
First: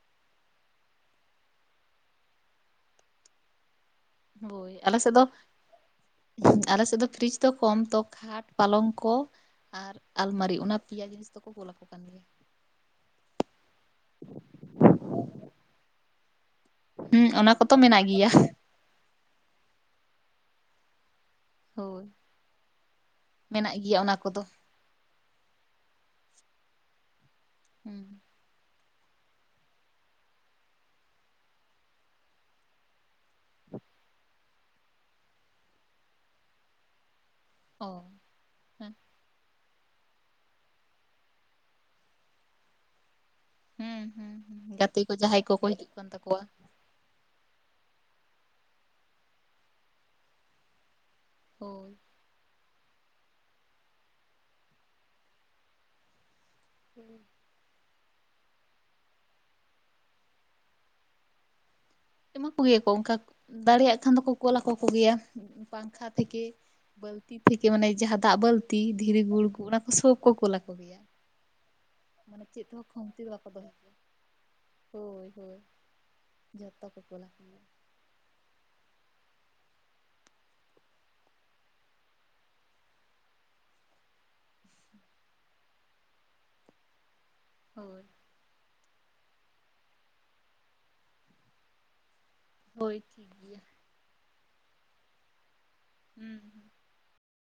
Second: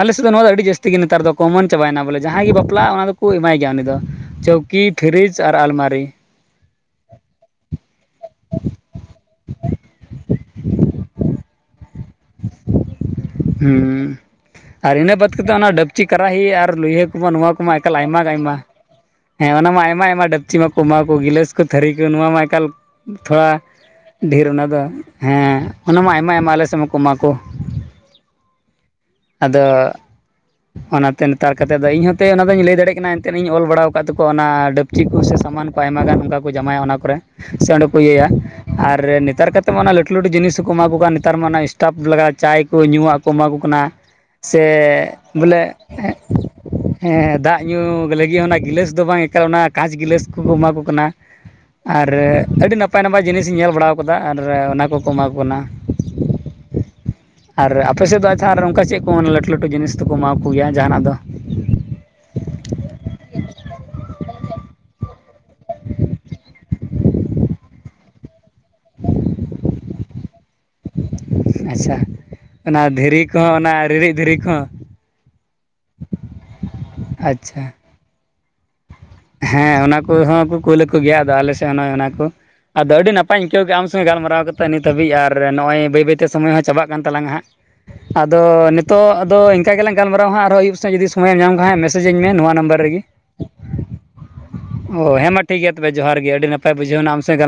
ᱟᱞᱮ ᱥᱮᱜ ᱫᱚ ᱱᱚᱣᱟ ᱜᱮ ᱟᱹᱰᱤ ᱡᱟᱹᱥᱼᱼ ᱛᱤ ᱜᱤ ᱱᱮᱛᱟᱨ ᱫᱚ ᱠᱚᱢᱚᱱ ᱪᱟᱵᱟᱭᱮᱱᱟ ᱵᱚᱞᱮ ᱡᱟᱦᱟᱸᱭ ᱜᱮ ᱵᱟᱯᱞᱟᱜᱟ ᱚᱱᱟ ᱫᱚᱠᱚ ᱮᱢᱟᱭ ᱜᱮᱭᱟ ᱩᱱᱤ ᱫᱚᱼᱼ ᱦᱳᱭ ᱪᱟᱹᱣᱠᱤ ᱟᱞᱮ ᱥᱮᱫ ᱫᱚ ᱯᱷᱤᱨᱤᱡᱽ ᱟᱨ ᱟᱞᱢᱟᱨᱤᱼᱼ ᱟᱞᱮ ᱥᱮᱜ ᱫᱚ ᱯᱷᱨᱤᱡᱽ ᱫᱚ ᱠᱚᱢ ᱛᱚ ᱠᱷᱟᱴ ᱯᱟᱞᱚᱝᱠᱚᱼᱼ ᱟᱨ ᱟᱞᱢᱟᱨᱤ ᱚᱱᱟ ᱯᱮᱭᱟ ᱡᱤᱱᱤᱥ ᱫᱚᱠᱚ ᱠᱳᱞ ᱟᱠᱚ ᱠᱟᱱ ᱜᱮᱭᱟ᱾ ᱦᱩᱸ ᱟᱨ ᱤᱱᱟᱹ ᱵᱟᱫ ᱠᱟᱛᱮᱜ ᱚᱱᱟ ᱰᱟᱹᱯᱪᱤ ᱠᱟᱨᱟᱦᱤ ᱟᱨ ᱞᱩᱭᱦᱟᱹ ᱠᱚᱢᱟ ᱦᱩᱸ ᱱᱚᱣᱟ ᱚᱱᱟ ᱠᱚᱢᱟ ᱠᱚᱛᱚ ᱮᱠᱟᱞ ᱢᱮᱱᱟᱜ ᱟᱭᱢᱟ ᱜᱮᱭᱟ ᱟᱭᱢᱟ᱾ ᱦᱮᱸ ᱚᱱᱟ ᱢᱟ ᱟᱭᱢᱟ ᱟᱭᱢᱟ ᱰᱟᱹᱠᱪᱤ ᱢᱟ ᱠᱩ ᱮᱢᱟ ᱠᱩ ᱜᱤᱞᱟᱹᱥᱼᱼ ᱛᱷᱟᱹᱨᱤ ᱠᱚ ᱦᱳᱭ ᱱᱚᱣᱟ ᱢᱟ ᱮᱠᱟᱞ ᱛᱷᱚᱲᱟ ᱢᱮᱱᱟᱜ ᱜᱮᱭᱟ ᱚᱱᱟ ᱠᱚᱫᱚ ᱰᱷᱤᱨ ᱚᱱᱟᱫᱚᱼᱼ ᱦᱮᱸ ᱚᱱᱟᱢᱟ ᱟᱭᱢᱟ ᱟᱭᱢᱟ ᱟᱞᱮᱥᱮᱱ ᱦᱚᱠᱩ ᱮᱢᱟ ᱠᱚ ᱦᱩᱸ ᱟᱫᱚ ᱚᱱᱟᱛᱮ ᱱᱮᱛᱟᱨ ᱠᱟᱛᱮᱜ ᱫᱚ ᱤᱧ ᱦᱚᱸᱛᱮ ᱚᱱᱟ ᱫᱚᱧ ᱞᱟᱹᱭ ᱫᱟᱲᱮᱜ ᱠᱟᱱᱟ ᱮᱱᱮᱫ ᱤᱧ ᱚᱞ ᱵᱟᱲᱟᱣ ᱟᱠᱟᱜ ᱛᱟᱠᱚᱣᱟ ᱚᱱᱟ ᱰᱟᱹᱠᱼᱼ ᱪᱤ ᱠᱩ ᱥᱮ ᱥᱟᱢᱟᱱ ᱠᱚ ᱟᱭᱢᱟ ᱜᱟᱱ ᱚᱱᱠᱟ ᱠᱚ ᱡᱟᱢᱟᱭᱚᱜ ᱚᱱᱟ ᱠᱚᱨᱮ ᱥᱮ ᱚᱸᱰᱮ ᱚ ᱠᱚ ᱤᱭᱟᱹᱭᱟ ᱦᱩᱸ ᱟᱨ ᱱᱮᱛᱟᱨ ᱠᱟᱛᱮ ᱱᱤᱛᱚᱜ ᱢᱟ ᱚᱱᱟ ᱞᱟᱹᱴᱩ ᱞᱟᱹᱴᱩ ᱡᱤᱱᱤᱥ ᱦᱚᱠᱚ ᱮᱢᱟ ᱠᱚ ᱠᱟᱱ ᱱᱮᱛᱟᱨ ᱢᱟ ᱚᱱᱟ ᱮᱥᱴᱟᱯᱷ ᱞᱮᱠᱟ ᱪᱟᱭ ᱠᱚ ᱧᱩᱣᱟᱜᱼᱼ ᱠᱚ ᱮᱢᱟ ᱠᱚ ᱠᱟᱱᱟ ᱦᱩᱸ ᱦᱩᱸ ᱥᱮ ᱜᱟᱛᱮ ᱠᱚ ᱡᱟᱦᱟᱸᱭ ᱵᱚᱞᱮ ᱠᱚᱠᱚ ᱦᱤᱡᱩᱜ ᱠᱟᱱ ᱛᱟᱠᱚᱣᱟ ᱦᱮᱸ ᱫᱟᱜ ᱧᱩ ᱞᱟᱹᱜᱤᱫ ᱚᱱᱟ ᱜᱤᱞᱟᱹᱥ ᱫᱚ ᱵᱟᱝ ᱮᱠᱟᱞ ᱚᱱᱟ ᱠᱟᱸᱪ ᱜᱤᱞᱟᱹᱥ ᱠᱚᱠᱚ ᱮᱢᱟ ᱠᱚ ᱠᱟᱱᱟ᱾ ᱦᱳᱭ ᱟᱨ ᱟᱹᱰᱤ ᱱᱟᱯ ᱱᱟᱯᱟᱭ ᱱᱟᱯᱟᱭ ᱡᱤᱱᱤᱥᱤᱧ ᱧᱮᱞ ᱵᱟᱲᱟᱣ ᱠᱟᱫᱟ ᱟᱨ ᱚᱱᱟ ᱠᱚᱠᱚ ᱮᱢᱟ ᱠᱚ ᱠᱟᱱᱟ᱾ ᱦᱩ ᱟᱨ ᱟᱯᱮ ᱥᱮᱜ ᱫᱚ ᱟᱪᱷᱟ ᱟᱨ ᱚᱱᱠᱟ ᱪᱮᱜ ᱠᱚ ᱞᱟᱹᱴᱩ ᱞᱟᱹᱴᱩ ᱡᱤᱱᱤᱥ ᱫᱚᱠᱚ ᱮᱢᱟ ᱠᱩᱜᱮᱭᱟ ᱡᱟᱦᱟᱱᱟᱜ ᱫᱚᱼᱼ ᱮᱢᱟ ᱠᱚᱜᱮᱭᱟ ᱠᱚ ᱚᱱᱠᱟ ᱫᱟᱲᱮᱭᱟᱜ ᱠᱷᱟᱱ ᱫᱚᱠᱚ ᱠᱞ ᱟᱠᱚ ᱠᱚᱜᱮᱭᱟ ᱯᱟᱝᱠᱷᱟ ᱛᱷᱮᱠᱮᱼᱼ ᱵᱟᱹᱞᱛᱤ ᱛᱷᱮᱠᱮ ᱚᱱᱮ ᱡᱟᱦᱟ ᱫᱟᱜ ᱵᱟᱹᱞᱛᱤ ᱫᱷᱤᱨᱤ ᱜᱩᱲᱜᱩ ᱚᱱᱟ ᱠᱚ ᱥᱚᱵᱠᱚ ᱠᱳᱞ ᱟᱠᱚ ᱜᱮᱭᱟ᱾ ᱟᱪᱪᱷᱟ ᱢᱟᱱᱮ ᱪᱮᱫ ᱚᱱᱟ ᱦᱚᱸ ᱫᱷᱤᱨᱤ ᱠᱷᱚᱢᱛᱤ ᱫᱚ ᱵᱟᱠᱚ ᱠᱚᱦᱚ ᱫᱚᱦᱚ ᱚᱱᱟ ᱜᱮᱭᱟ ᱨᱤᱨᱤᱫ ᱫᱷᱤᱨᱤ ᱠᱚᱦᱚᱸ ᱦᱳᱭ ᱦᱳᱭ [unintelligible] ᱡᱷᱚᱛᱚ ᱠᱚ ᱠᱳᱞᱼᱟ ᱾ ᱟᱪᱪᱷᱟ ᱦᱮᱸ ᱚᱱᱟ ᱠᱚᱦᱚᱸ ᱠᱚ ᱠᱩᱞ ᱟᱠᱚ ᱜᱮᱭᱟ ᱟᱫᱚ ᱟᱞᱮ ᱥᱮᱜ ᱚᱱᱮ ᱚᱱᱟ ᱠᱩ ᱾ ᱟᱫᱚ ᱟᱹᱰᱤ ᱱᱟᱯᱟᱭ ᱤᱧ ᱟᱹᱭᱠᱟᱹᱣ ᱠᱮᱜᱼᱟ ᱟᱢ ᱥᱚᱸᱜᱮ ᱜᱟᱞᱢᱟᱨᱟᱣ ᱠᱟᱛᱮᱜ ᱱᱤᱛ ᱦᱟᱹᱵᱤᱡ ᱟᱨ ᱱᱚᱜᱼᱚᱭ ᱵᱟᱹᱭ ᱵᱟᱹᱭ ᱛᱮ ᱥᱚᱢᱚᱭ ᱦᱚᱸ ᱪᱟᱵᱟᱜ ᱠᱟᱱ ᱛᱟᱞᱟᱝ ᱟ ᱦᱟᱸᱜ ᱾ ᱦᱚᱭ ᱟᱫᱚ ᱱᱤᱛᱚᱜ ᱟᱫᱚ ᱤᱱᱠᱟ ᱜᱮᱞᱟᱝ ᱜᱟᱞᱢᱟᱨᱟᱣ ᱦᱟᱸᱜ ᱟᱨᱦᱚᱸ ᱟᱹᱭᱩᱵ ᱥᱮᱜ ᱡᱩᱫᱤ ᱥᱚᱢᱚᱭᱮᱢ ᱧᱟᱢ ᱠᱷᱟᱡ ᱢᱮᱥᱮᱡᱽ ᱟᱹᱧ ᱢᱮ ᱱᱚᱣᱟ ᱱᱟ ᱦᱚᱭ ᱴᱷᱤᱠ ᱜᱮᱭᱟ ᱾ ᱦᱚᱭ ᱦᱮᱸ ᱢᱟ ᱴᱷᱤᱠ ᱜᱮᱭᱟ ᱛᱚᱵᱮ ᱡᱚᱦᱟᱨ ᱜᱮ ᱦᱩᱸ ᱟᱹᱰᱤ ᱦᱩᱸ ᱱᱟᱯᱟᱭ ᱵᱩᱡᱷᱟᱹᱣᱱᱟ ᱟᱢ ᱥᱟᱜ ᱜᱟᱞ